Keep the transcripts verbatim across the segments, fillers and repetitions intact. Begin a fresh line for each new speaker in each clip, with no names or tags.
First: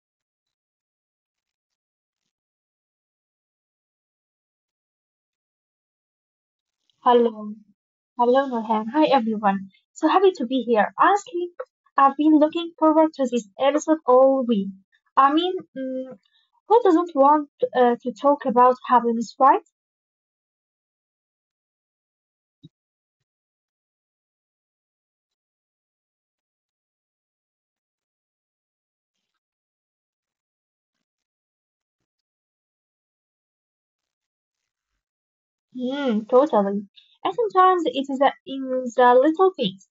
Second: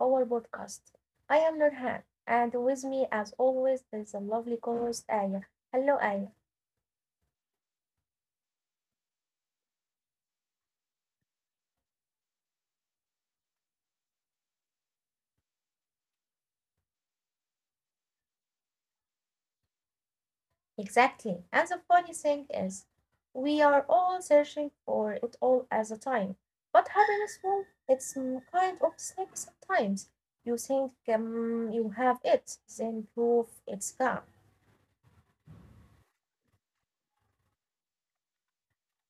our podcast. I am Nurhan, and with me, as always, is a lovely co-host Aya. Hello, Aya.
Hello. Hello, Nurhan. Hi, everyone. So happy to be here. Honestly, I've been looking forward to this episode all week. I mean, mm, who doesn't want uh, to talk about happiness, right?
Exactly. And the funny thing is, we are all searching for it all as a time. But happiness, well, it's mm, kind of sick sometimes. You think um, you have it, then proof it's gone.
Mm, totally. And sometimes it is uh, in the little things,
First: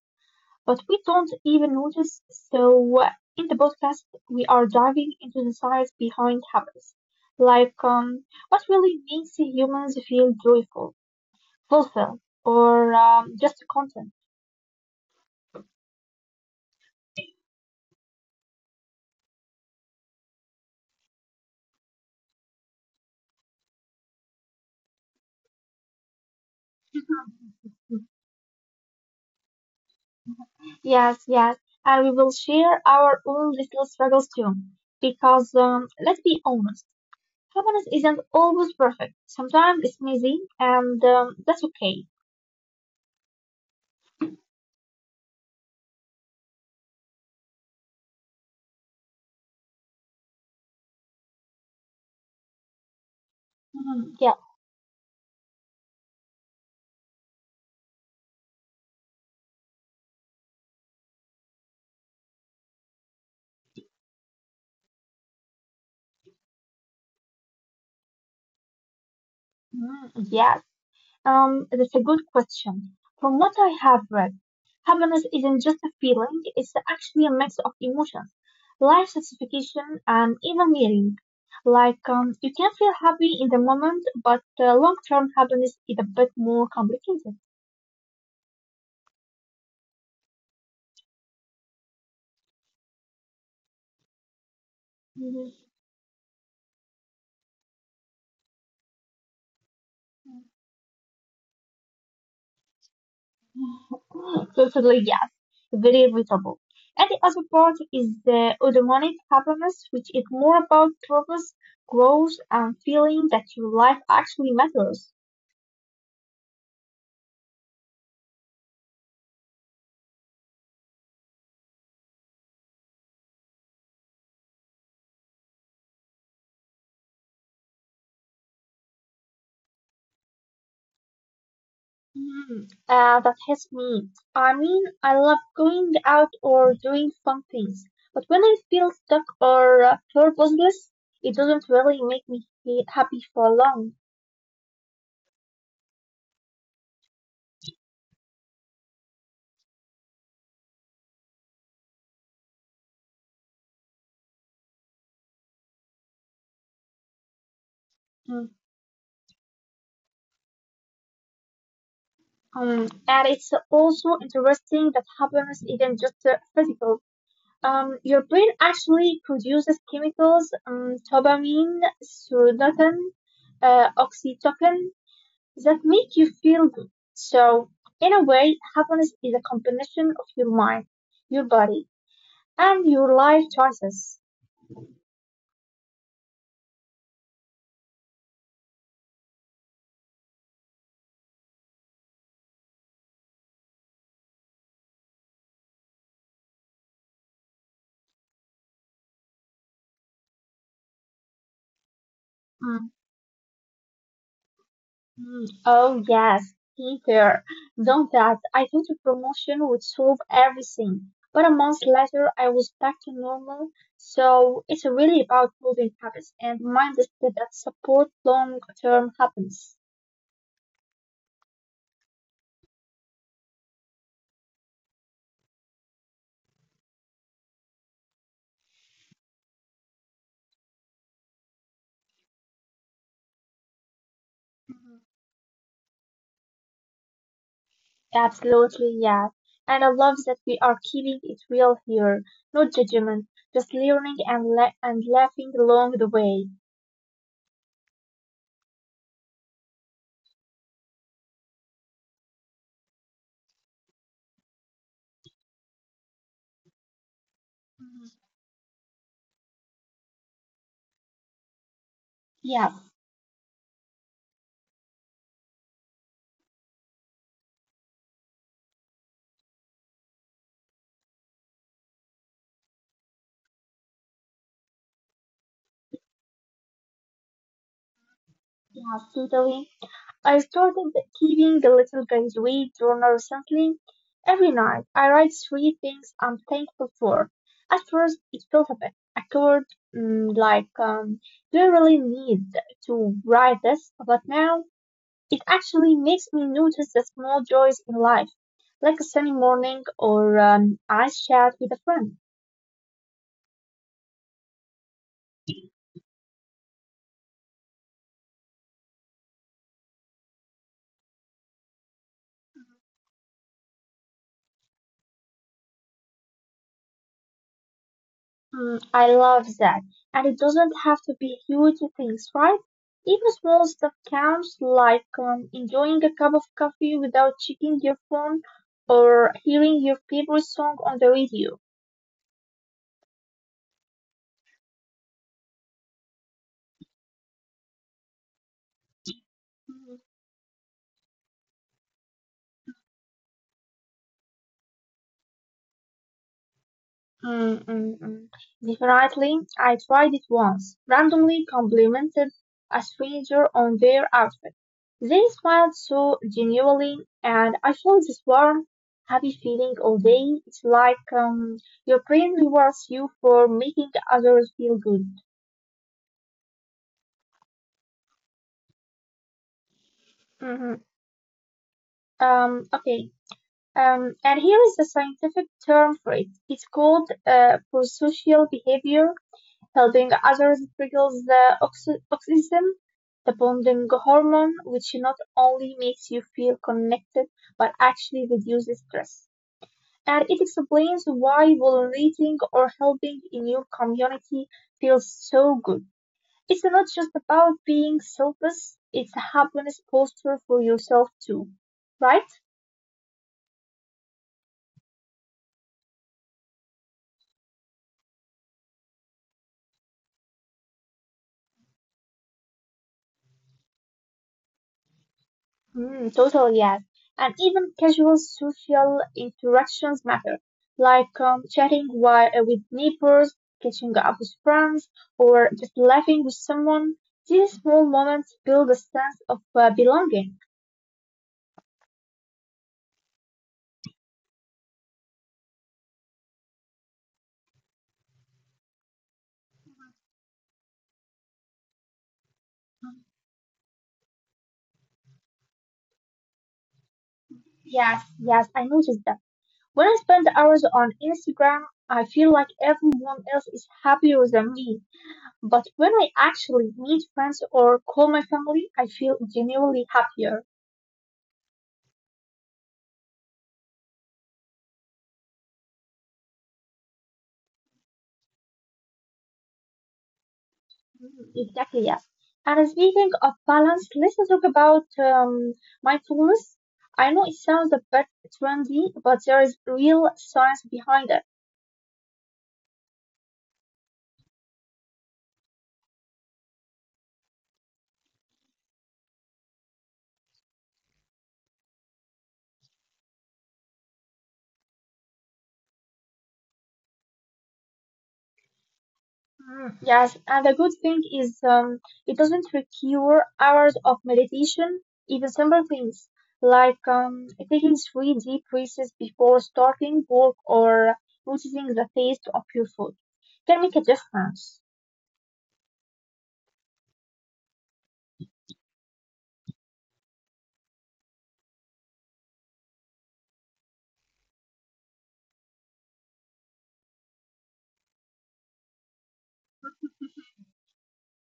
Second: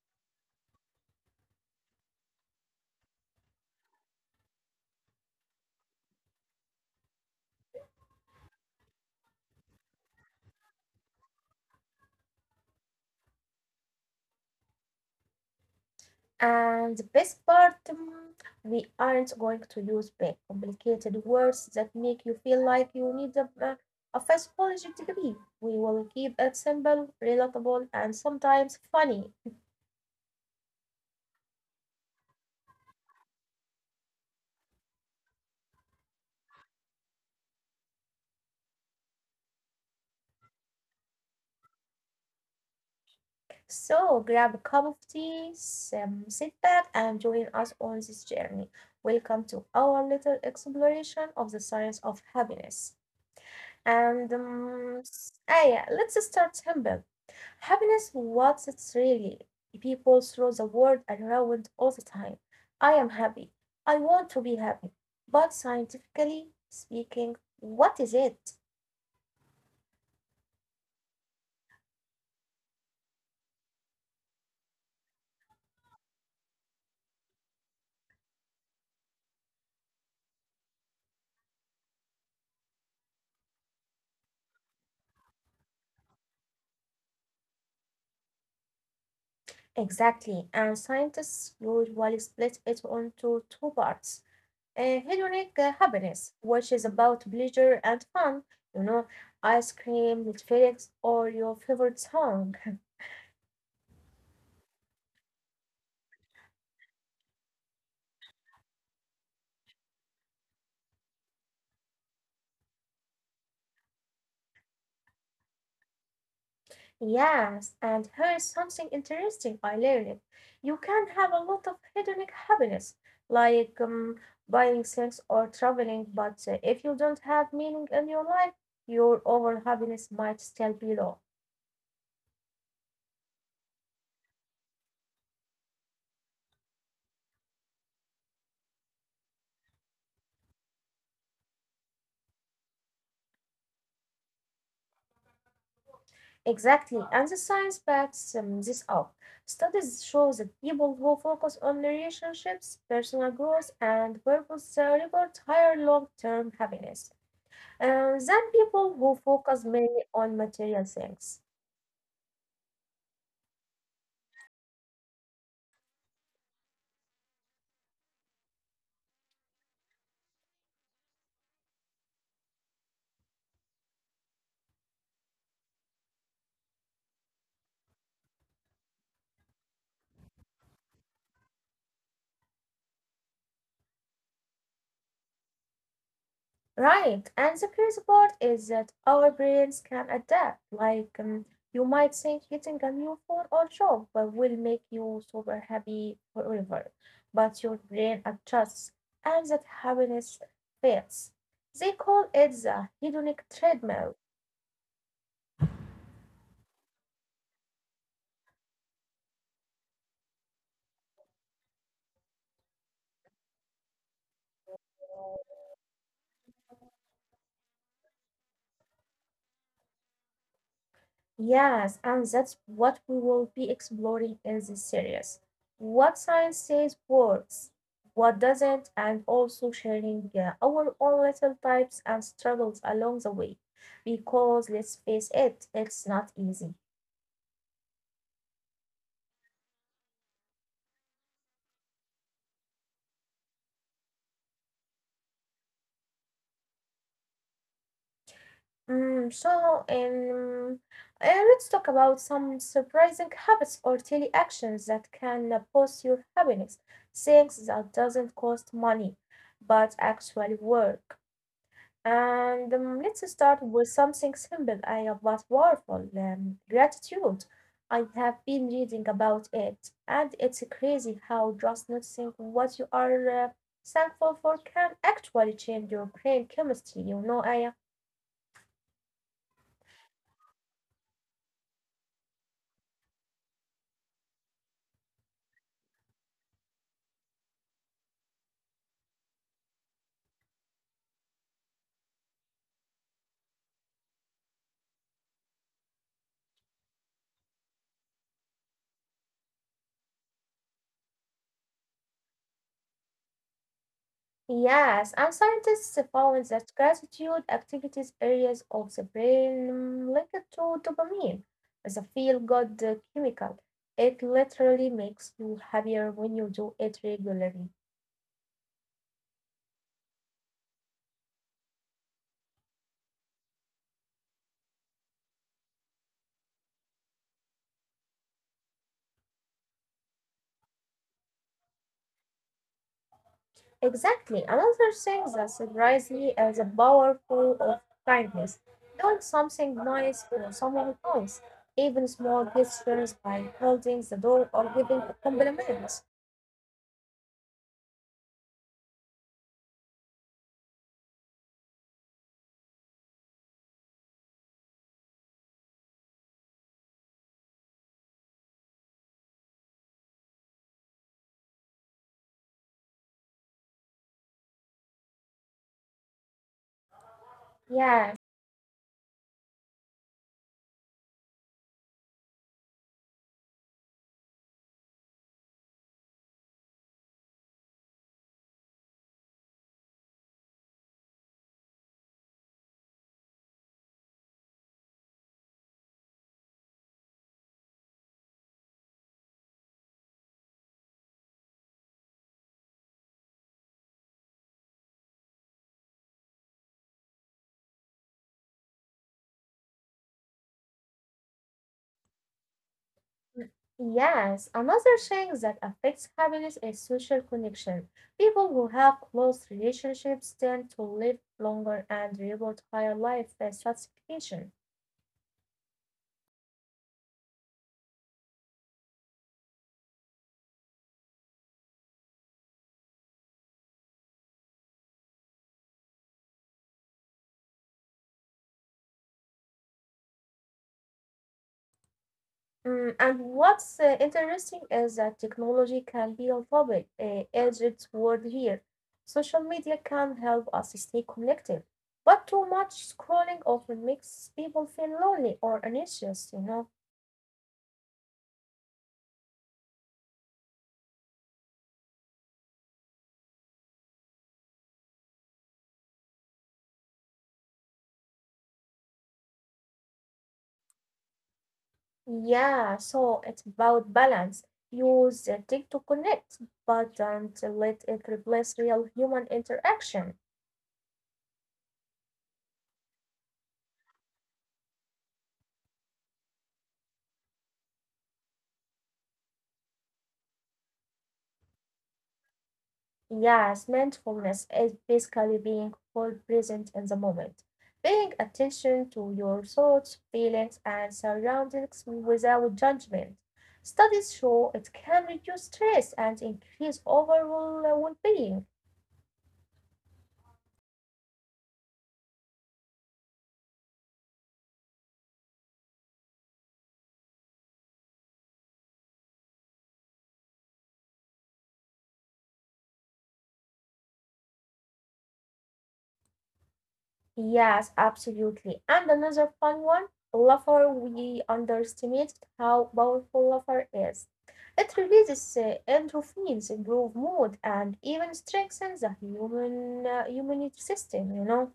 but we don't even notice. So uh, in the podcast, we are diving into the science behind happiness, like um, what really makes humans feel joyful fulfill or um, just content.
And the best part, mm, we aren't going to use big, complicated words that make you feel like you need a, a, a fast degree. We will keep it simple, relatable, and sometimes funny.
Yes, yes, and we will share our own little struggles too. Because um, let's be honest, happiness isn't always perfect. Sometimes it's messy, and um, that's okay.
So grab a cup of tea, some, sit back, and join us on this journey. Welcome to our little exploration of the science of happiness.
Mhm.
And
Yeah.
um, ah, yeah, let's start simple. Happiness, what's it really? People throw the word around all the time. I am happy. I want to be happy. But scientifically speaking, what is it?
Mm, yeah. Um, that's a good question. From what I have read, happiness isn't just a feeling, it's actually a mix of emotions, life satisfaction, and even meaning. Like, um, you can feel happy in the moment, but uh, long term happiness is a bit more complicated.
Exactly. And scientists usually split it into two parts. Uh, hedonic uh, happiness, which is about pleasure and fun, you know, ice cream, Netflix, or your favorite song.
Mhm. Totally, yes. Very relatable. And the other part is the eudaimonic happiness, which is more about purpose, growth, and feeling that your life actually matters.
Yes, and here is something interesting I learned. You can have a lot of hedonic happiness, like um, buying things or traveling, but uh, if you don't have meaning in your life, your overall happiness might still be low.
Hmm, uh, that hits me. I mean, I love going out or doing fun things, but when I feel stuck or uh, purposeless, it doesn't really make me he- happy for long.
Exactly, and the science backs um, this up. Studies show that people who focus on relationships, personal growth, and purpose uh, report higher long term happiness uh, than
Mm,
people who focus mainly on material things.
Um, and it's also interesting that happiness isn't just uh, physical. Um, your brain actually produces chemicals, um, dopamine, serotonin, uh, oxytocin, that make you feel good. So, in a way, happiness is a combination of your mind, your body, and your life choices.
Right. And the crazy part is that our brains can adapt. Like, um, you might think getting a new phone or job will will make you super happy forever, but your brain adjusts and that happiness fades. They call it the hedonic treadmill.
Mhm. Oh, yes, Peter, don't that. I thought a promotion would solve everything. But a month later, I was back to normal. So it's really about building habits and mindsets that support long-term happiness.
Yes, and that's what we will be exploring in this series. What science says works, what doesn't, and also sharing uh, our own little types and struggles along the way. Because let's face it, it's not easy.
Absolutely, yes. And I love that we are keeping it real here. No judgment, just learning and la- and laughing along the way.
Mm, so, um, uh, let's talk about some surprising habits or daily actions that can uh, boost your happiness. Things that
Mhm.
doesn't cost money, but actually work. And um,
Yes,
let's start with something simple I, but powerful um, gratitude. I have been reading about it, and it's crazy how just noticing what you are uh, thankful for can actually change your brain chemistry, you know, Aya.
yes, totally. I started keeping the little graduate journal recently. Every night, I write three things I'm thankful for. At first, it felt a bit awkward, mm, like, um, do I really need to write this? But now, it actually makes me notice the small joys in life, like a sunny morning or an ice chat with a friend.
Yes, and scientists have found that gratitude activities areas of the brain um, linked to dopamine, the feel-good uh, chemical. It literally makes you happier when you do it regularly.
Mm, I love that. And it doesn't have to be huge things, right? Even small stuff counts, like um, enjoying a cup of coffee without checking your phone or hearing your favorite song on the radio.
Exactly. Another thing that surprised me is the powerful of kindness. Doing something
Mm,
nice for someone else, even small gestures like holding the door or giving a compliment.
Mm, mm, mm. Definitely, I tried it once. Randomly complimented a stranger on their outfit. They smiled so genuinely, and I felt this warm, happy feeling all day. It's like um, your brain rewards you for making others feel good.
Yeah.
hmm Um, okay. Um, and here is the scientific term for it. It's called uh, prosocial behavior. Helping others triggers the oxy- oxytocin, the bonding hormone, which not only makes you feel connected but actually reduces stress. And it explains why volunteering or helping in your community feels so good. It's not just about being selfless, it's a happiness poster for yourself too, right?
Yes, another thing that affects happiness is social connection. People who have close relationships tend to live longer and reward higher life satisfaction.
Mm, totally, yes. And even casual social interactions matter, like um, chatting while, uh, with neighbors, catching up with friends, or just laughing with someone. These small moments build a sense of uh, belonging.
Mm, and what's uh, interesting is that technology can be a double uh, edged sword here. Social media can help us stay connected, but too much scrolling often makes people feel lonely or anxious, you know?
Yes, yes, I noticed that. When I spend hours on Instagram, I feel like everyone else is happier than me. But when I actually meet friends or call my family, I feel genuinely happier.
Yeah, so it's about balance. Use the tech to connect, but don't let it replace real human interaction.
Mm, exactly, yes. And speaking of balance, let's talk about um, mindfulness. I know it sounds a bit trendy, but there is real science behind it.
Yes, mindfulness is basically being full present in the moment, paying attention to your thoughts, feelings, and surroundings without judgment. Studies show it can reduce stress and increase overall well being.
Mm, Yes, and the good thing is um, it doesn't require hours of meditation, even simple things like um, taking three deep breaths before starting work or noticing the taste of your food can make a difference.
Yes, absolutely. And another fun one, Lover. We underestimate how powerful Lover is. It releases uh, endorphins, improve mood, and even strengthens the human uh, human system. You know.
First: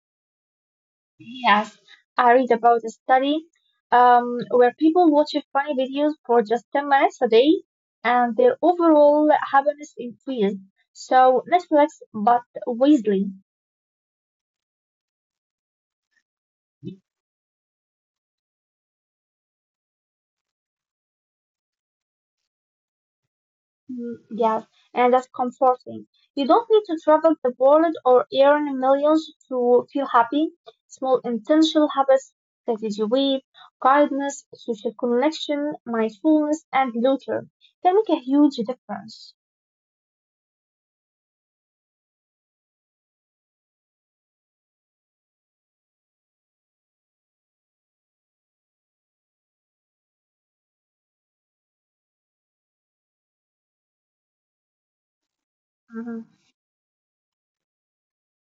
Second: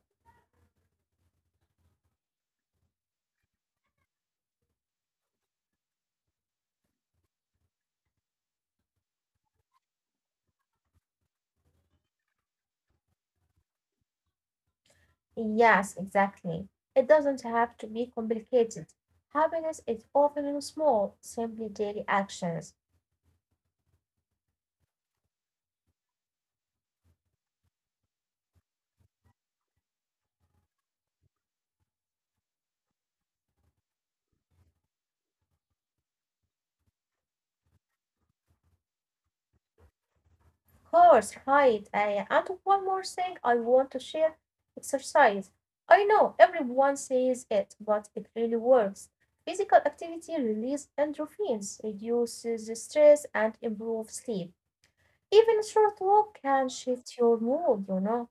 Yes, I read about a study um, where people watch funny videos for just ten minutes a day and their overall happiness increased. So Netflix, but wisely.
Yes, exactly. It doesn't have to be complicated. Happiness is often in small, simply daily actions.
Mm, Yes, and that's comforting. You don't need to travel the world or earn millions to feel happy. Small intentional habits, strategy weight, kindness, social connection, mindfulness, and laughter can make a huge difference.
Course, right. Uh, and one more thing I want to share exercise. I know everyone says it, but it really works. Physical activity releases endorphins, reduces stress, and improves sleep. Even a short
Mm-hmm.
walk can shift your mood, you know.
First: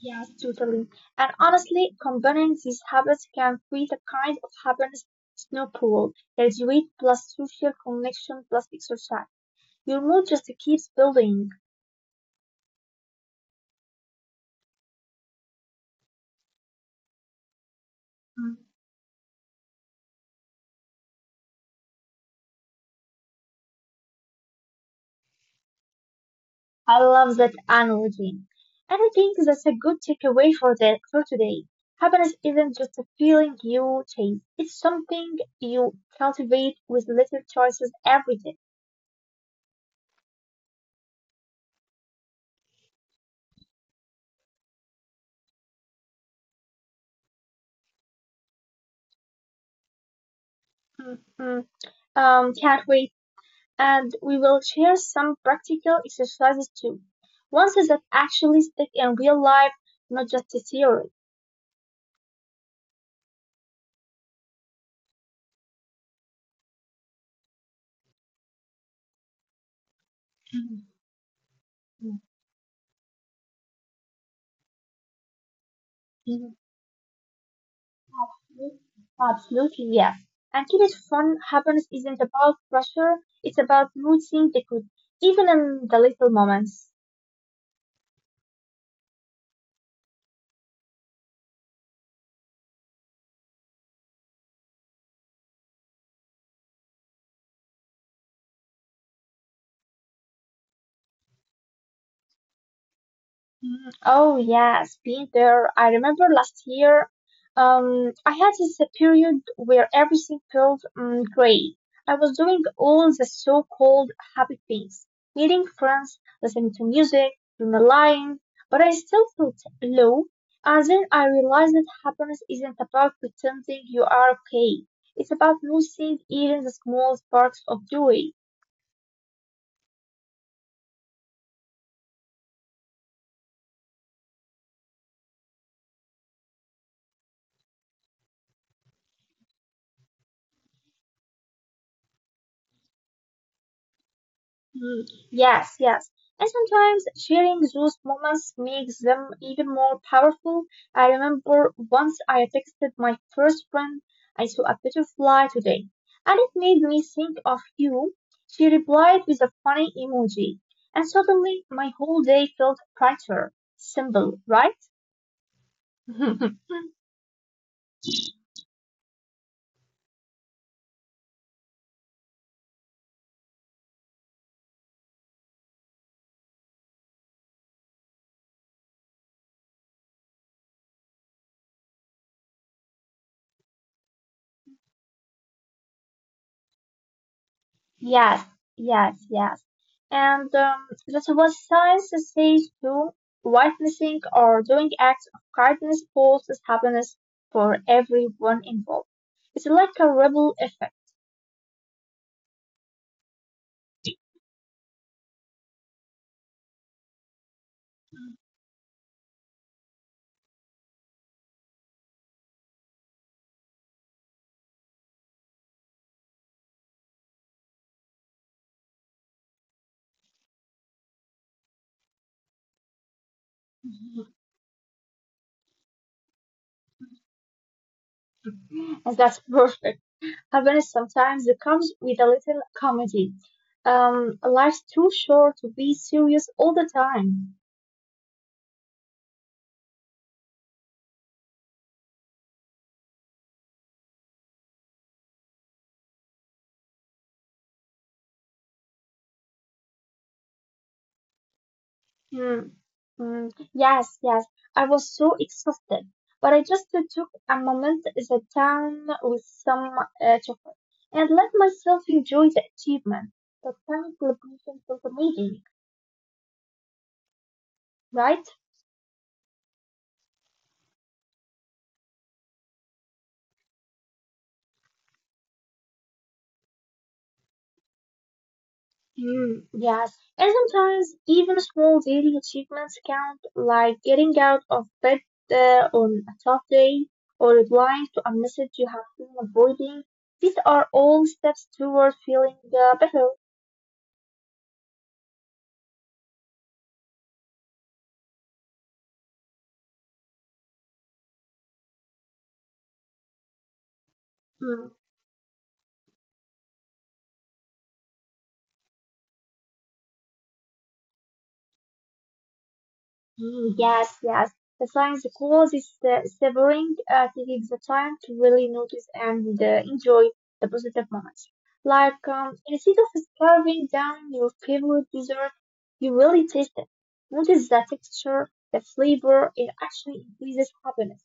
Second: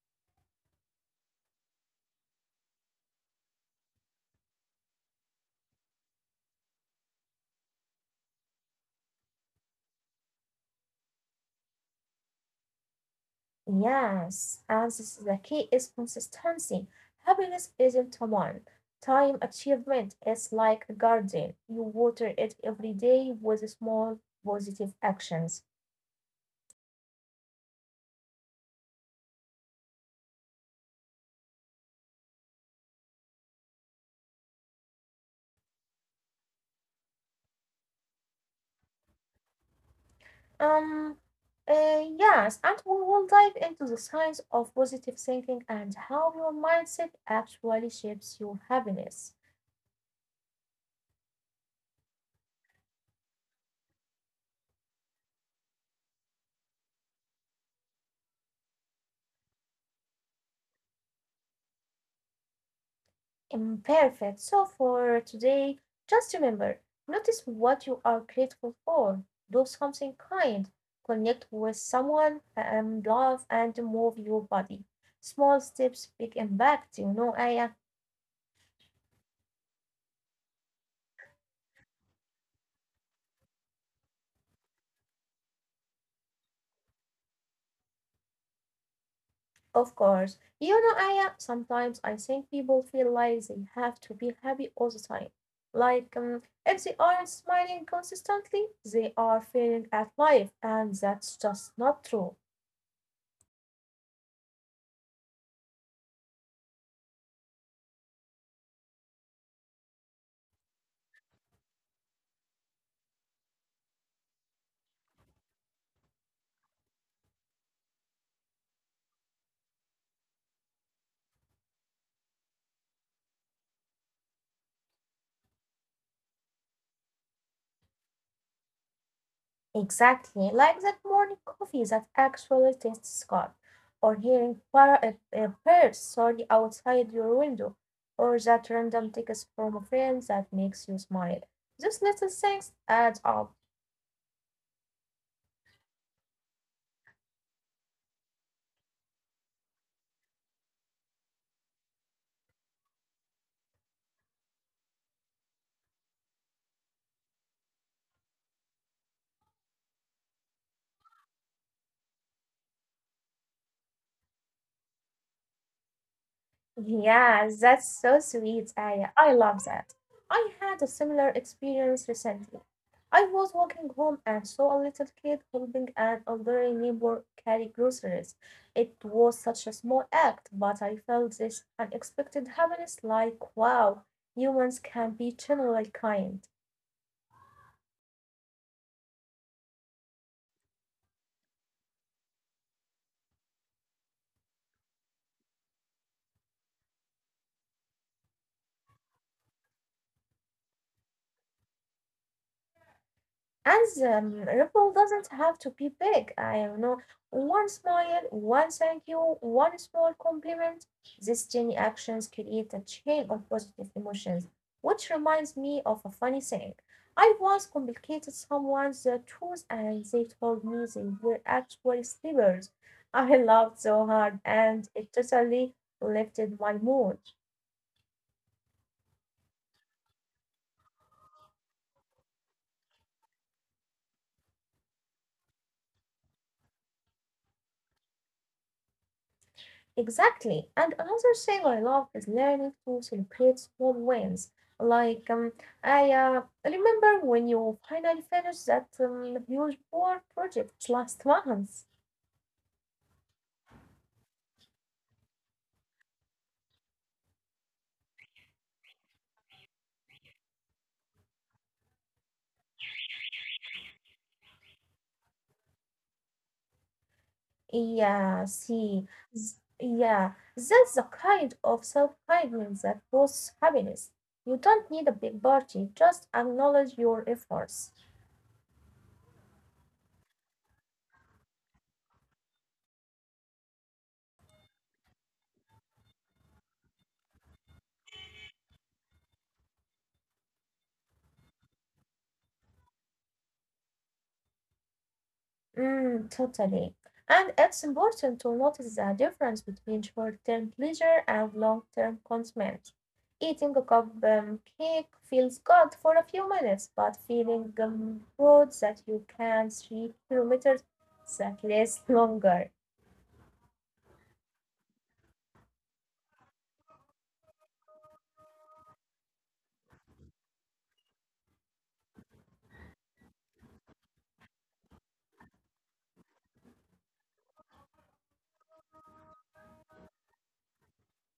Yes, totally. And honestly, combining these habits can create a kind of happiness snowball. There's Graduate plus social connection plus exercise. Your mood just keeps building.
Yes, and this is the key is consistency. Happiness isn't a
Mm.
one time achievement, it's like a garden. You water it every day with small positive actions.
I love that analogy. And I think that's a good takeaway for that for today. Happiness isn't just a feeling you chase. It's something you cultivate with little choices every day.
Um, uh, yes, and we will dive into the science of positive thinking and how your mindset actually shapes your happiness.
Mm, mm. Um, can't wait, and we will share some practical exercises too. Ones that actually stick in real life, not just the theory.
Imperfect. So, for today, just remember notice what you are grateful for, do something kind,
Mm-hmm.
connect with someone, and love and move your body. Small steps, big impact. You know, I am.
Absolutely, yes. And keep it fun happens isn't about pressure, it's about noticing the good, even in the little moments.
Of course. You know, Aya, sometimes I think people feel like they have to be happy all the time. Like, um, if they aren't smiling consistently, they are failing at life, and that's just not true.
Mm, oh yes, been there. I remember last year, um, I had this period where everything felt um, great. I was doing all the so-called happy things, meeting friends, listening to music, journaling, but I still felt low. And then I realized that happiness isn't about pretending you are okay. It's about noticing even the small sparks of joy.
Exactly. Like that morning coffee that actually tastes good, or hearing par- uh, uh, birds sorry outside your window, or that random text from a friend that makes you smile. These little things add up.
Mm, yes, yes. And sometimes sharing those moments makes them even more powerful. I remember once I texted my first friend, I saw a butterfly today, and it made me think of you. She replied with a funny emoji, and suddenly my whole day felt brighter. Simple, right?
Yeah, that's so sweet, Aya. I love that. I had a similar experience recently. I was walking home and saw a little kid helping an elderly neighbor carry groceries. It was such a small act, but I felt this unexpected happiness like, wow, humans can be generally kind.
Yes, yes, yes. And um, that was science says too. Witnessing or doing acts of kindness causes happiness for everyone involved. It's like a ripple effect.
And the ripple doesn't have to be big. I don't know. One smile, one thank you, one small compliment. These tiny actions create a chain of positive emotions, which reminds me of a funny thing. I once complicated someone's uh, truth and they told me they were actually slippers. I laughed so hard and it totally lifted my mood.
And that's perfect. Happiness sometimes comes with a little comedy. Um, life's too short to be serious all the time.
Exactly. And another thing I love is learning to celebrate small wins. Like um, I uh, remember when you finally finished that um, huge board project last month.
Hmm. Mm, yes, yes. I was so exhausted, but I just uh, took a moment at the time with some uh, chocolate and let myself enjoy the achievement. That kind of celebration felt amazing, right?
Yeah, see, s- yeah, that's the kind of self-kindness that boosts happiness. You don't need a big party, just acknowledge your efforts.
Mm, yes. And sometimes even small daily achievements count, like getting out of bed uh, on a tough day or replying to a message you have been avoiding. These are all steps toward feeling uh, better.
Mm, totally. And it's important to notice the difference between short-term pleasure and long-term commitment. Eating a cup um,
Mm.
cake feels good for a few minutes, but feeling um, proud that you can three kilometers that lasts longer.
Mm, Yes, yes. The science calls is uh, savoring, uh, taking the time to really notice and uh, enjoy the positive moments. Like, um, instead of carving down your favorite dessert, you really taste it. Notice the texture, the flavor, it actually increases happiness.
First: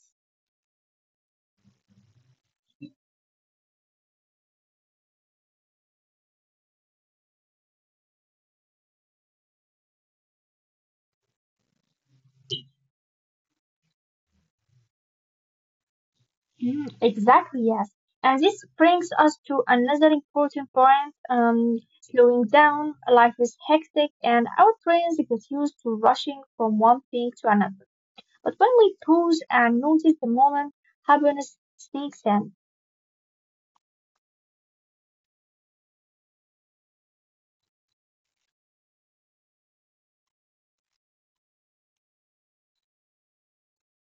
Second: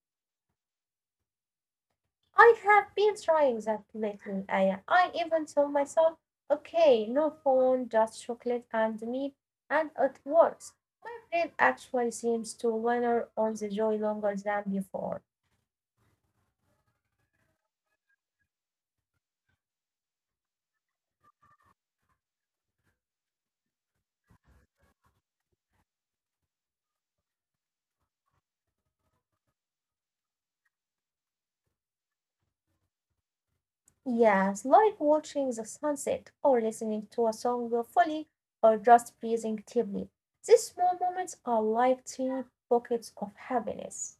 I have been trying that lately, Aya. I even told myself, okay, no phone, just chocolate and me, and it works. My brain actually seems to linger on the joy longer than before.
Mm, exactly, yes. And this brings us to another important point, um, slowing down. Life is hectic and our brains get used to rushing from one thing to another. But when we pause and notice the moment, happiness sneaks in.
Yes, like watching the sunset or listening to a song fully or just breathing deeply. These small moments are like tiny pockets of happiness.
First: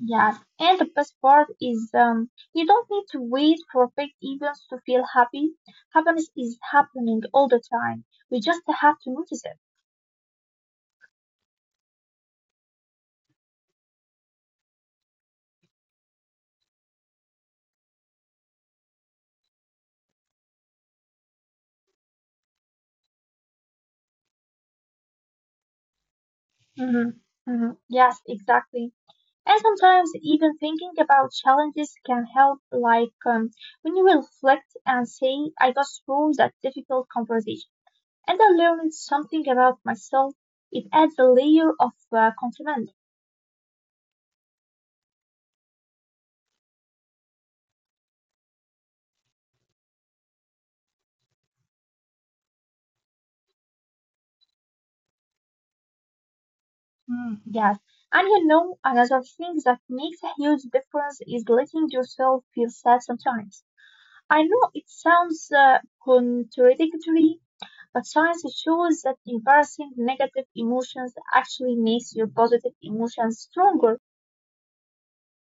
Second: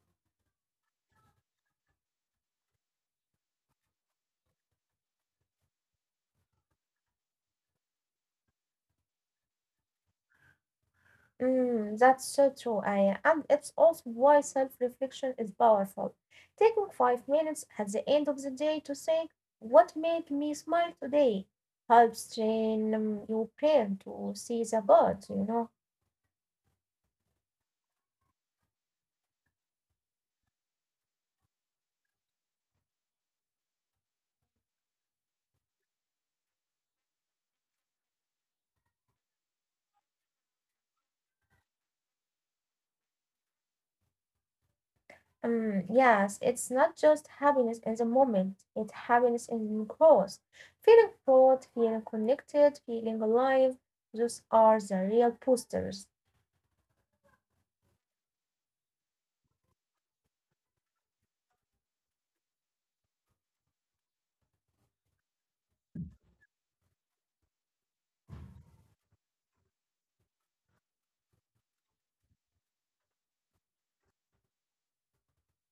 Yeah, and the best part is um, you don't need to wait for big events to feel happy. Happiness is happening all the time. We just have to notice it.
Mm, that's so true, Aya. And it's also why self-reflection is powerful. Taking five minutes at the end of the day to think, what made me smile today, helps train um, your brain to see the good, you know.
hmm hmm Yes, exactly. And sometimes even thinking about challenges can help, like um, when you reflect and say, I got through that difficult conversation and I learned something about myself. It adds a layer of uh, confidence.
Um, yes, it's not just happiness in the moment, it's happiness in growth. Feeling proud, feeling connected, feeling alive, those are the real boosters.
Mm, yes. And you know, another thing that makes a huge difference is letting yourself feel sad sometimes. I know it sounds uh, contradictory, but science shows that embarrassing negative emotions actually makes your positive emotions stronger.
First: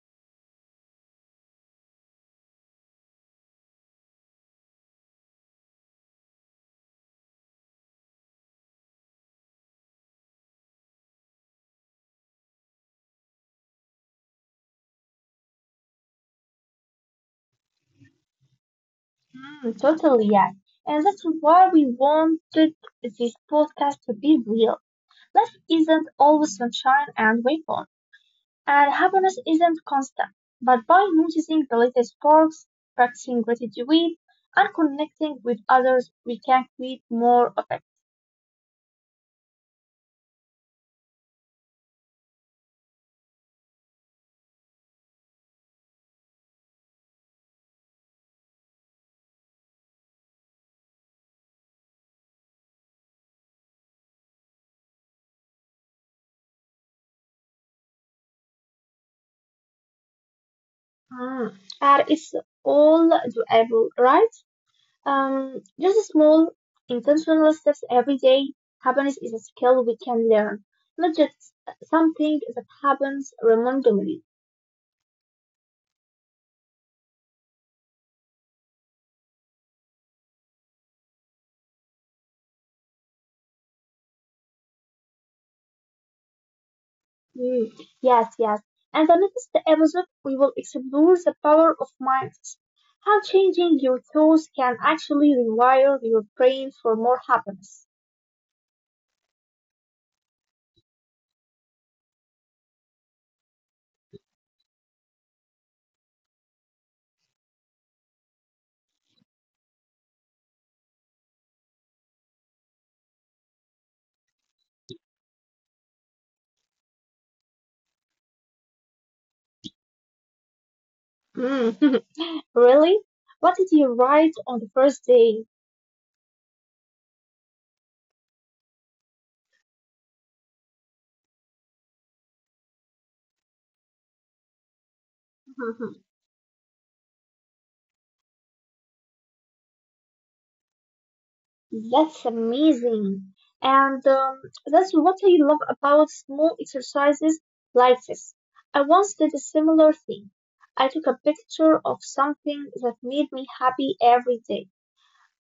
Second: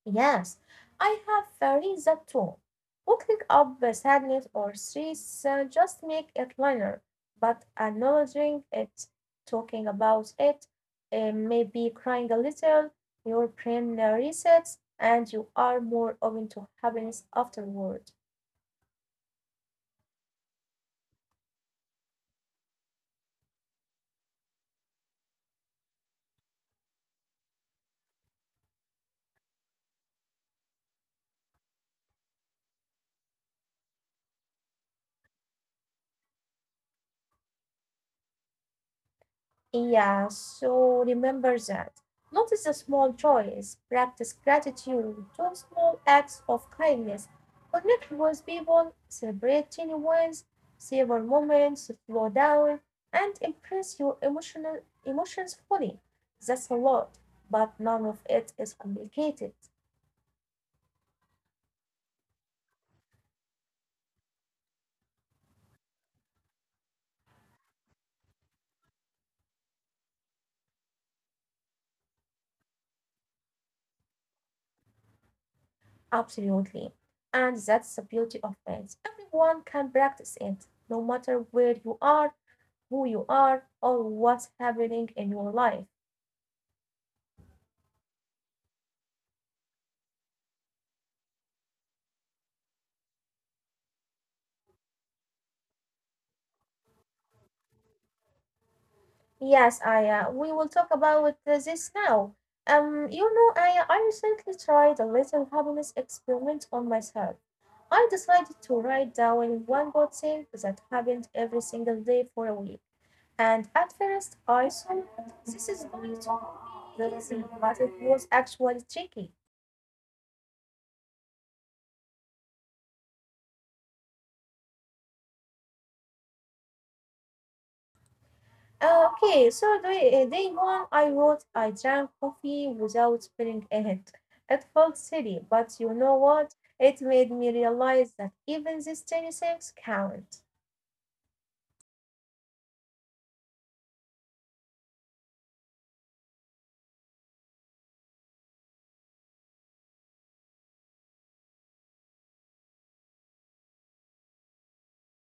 Yes, I have uh, read that too. Looking up the sadness or stress uh, just make it learner, but acknowledging it, talking about it, uh, maybe crying a little, your brain uh, resets and you are more open to happiness afterward.
Mm, totally, yeah. And that's why we wanted this podcast to be real. Life isn't always sunshine and rainbows. And happiness isn't constant, but by noticing the little sparks, practicing gratitude, and connecting with others, we can create more of it.
Yeah, so remember that. Notice the small joys, practice gratitude, do small acts of kindness, connect with people, celebrate tiny wins, savor moments, slow down, and embrace your emotional emotions fully. That's a lot, but none of it is complicated.
Mm. And it's all doable, right? Um, just small, intentional steps every day. Happiness is a skill we can learn, not just something that happens randomly.
Absolutely. And that's the beauty of it. Everyone can practice it, no matter where you are, who you are, or what's happening in your life.
Mm, yes, yes. And the next episode, we will explore the power of mindset, how changing your thoughts can actually rewire your brain for more happiness.
Yes, Aya, we will talk about this now. Um, you know, Aya, I recently tried a little happiness experiment on myself. I decided to write down one good thing that happened every single day for a week. And at first, I thought this is going to be easy, but it was actually tricky.
Mm. Really? What did you write on the first day?
Uh, Okay, so day, uh, day one, I wrote, I drank coffee without spilling it. It felt silly, but
Mhm.
you know what? It made me realize that even these tiny things count.
That's amazing. And um, that's what I love about small exercises like this. I once did a similar thing. I took a picture of something that made me happy every day.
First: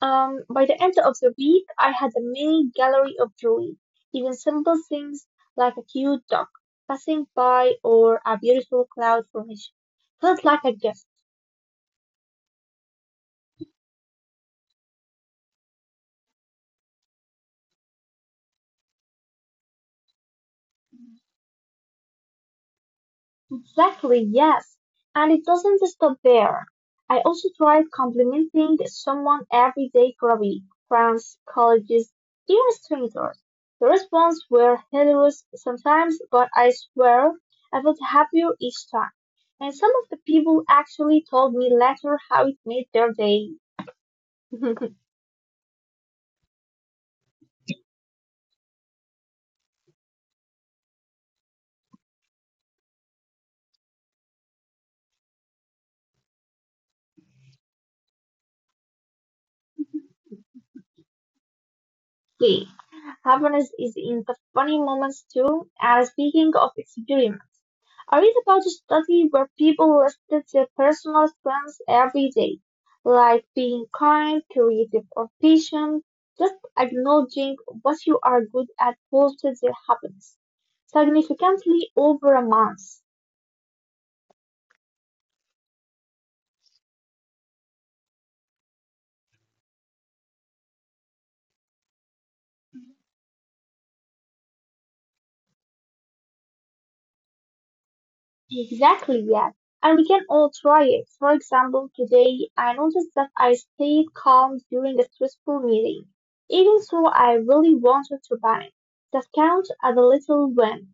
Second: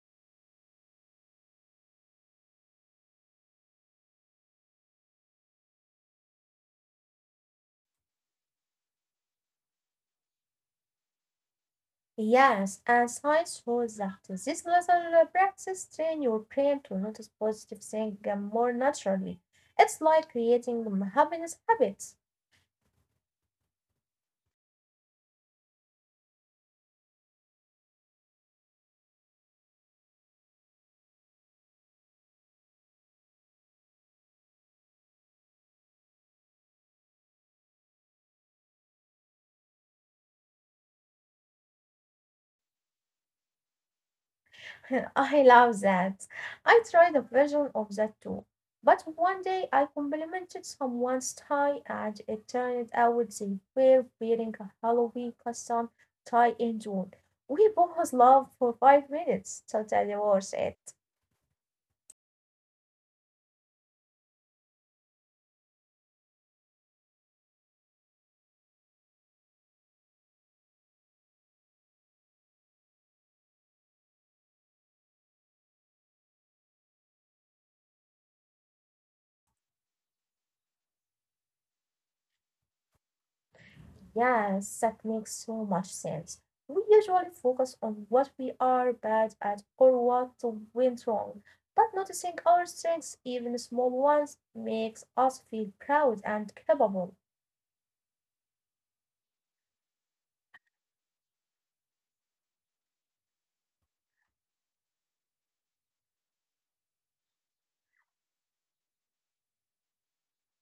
Um, by the end of the week, I had a mini gallery of drawings, even simple things like a cute duck passing by or a beautiful cloud formation. Felt like a gift.
Yes, and science shows that this little uh, practice train your brain to notice positive things uh, more naturally. It's like creating happiness habits.
Exactly, yes. And it doesn't stop there. I also tried complimenting someone every day for a week. Friends, colleagues, even strangers. The response were hilarious sometimes, but I swear I felt happier each time. And some of the people actually told me later how it made their day.
I love that. I tried a version of that too. But one day I complimented someone's tie and it turned out they were wearing a Halloween custom tie in June. We both laughed for five minutes. Totally worth it.
Day. Happiness is in the funny moments too. And speaking of experience, I read about a study where people listed their personal strengths every day, like being kind, creative, or patient. Just acknowledging what you are good at boosted their happiness significantly over a month.
Yes, that makes so much sense. We usually focus on what we are bad at or what went wrong. But noticing our strengths, even small ones, makes us feel proud and capable.
Exactly, yeah. And we can all try it. For example, today I noticed that I stayed calm during a stressful meeting, even though I really wanted to panic. That counts as a little win.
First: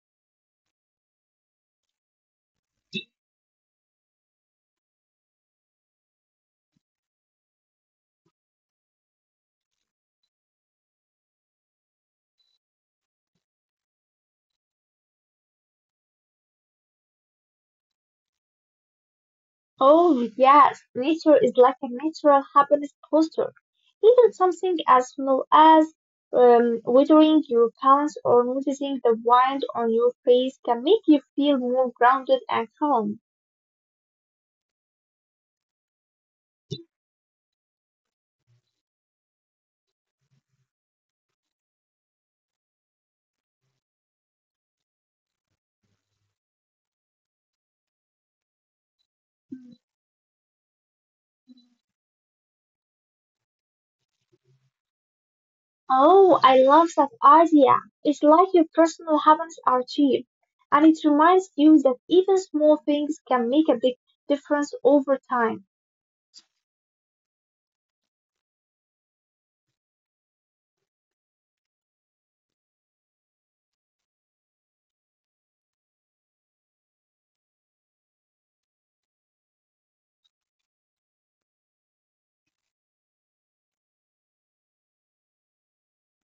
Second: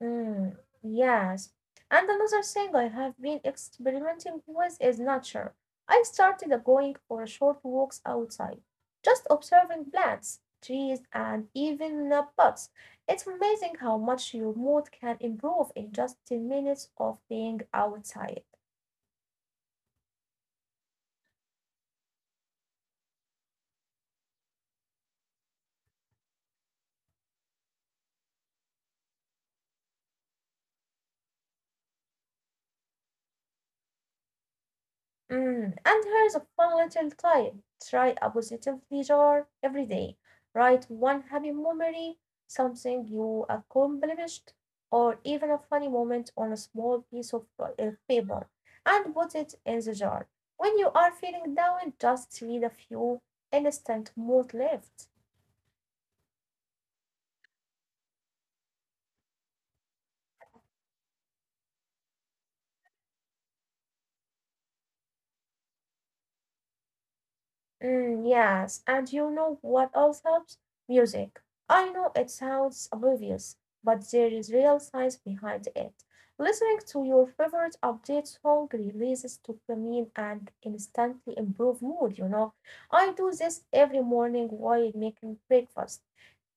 Mm, yes. And another thing I have been experimenting with is nature. I started uh, going for short walks outside, just observing plants, trees, and even uh, bugs. It's amazing how much your mood can improve in just ten minutes of being outside.
Oh, yes, nature is like a natural happiness booster. Even something as small as um, weathering your pants or noticing the wind on your face can make you feel more grounded and calm.
Mm, and here's a fun little tip. Try a positivity jar every day. Write one happy memory, something you accomplished, or even a funny moment on a small piece of pa- uh, paper, and put it in the jar. When you are feeling down, just read a few instant mood lifts.
Oh, I love that idea. It's like your personal habits are cheap, and it reminds you that even small things can make a big difference over time.
Mm, yes, and you know what else helps? Music. I know it sounds obvious, but there is real science behind it. Listening to your favorite update song releases dopamine and instantly improve mood, you know. I do this every morning while making breakfast.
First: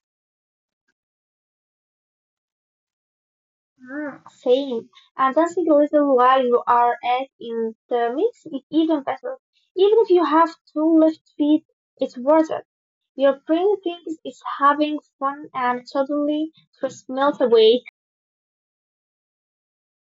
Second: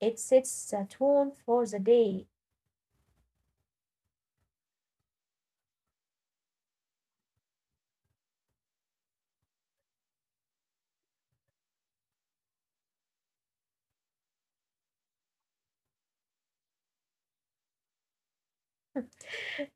It sets the tone for the day.
Mm, same, and that's the reason why you are at in the mix is even better. Even if you have two left feet, it's worth it. Your brain thinks it's having fun and suddenly stress melt away.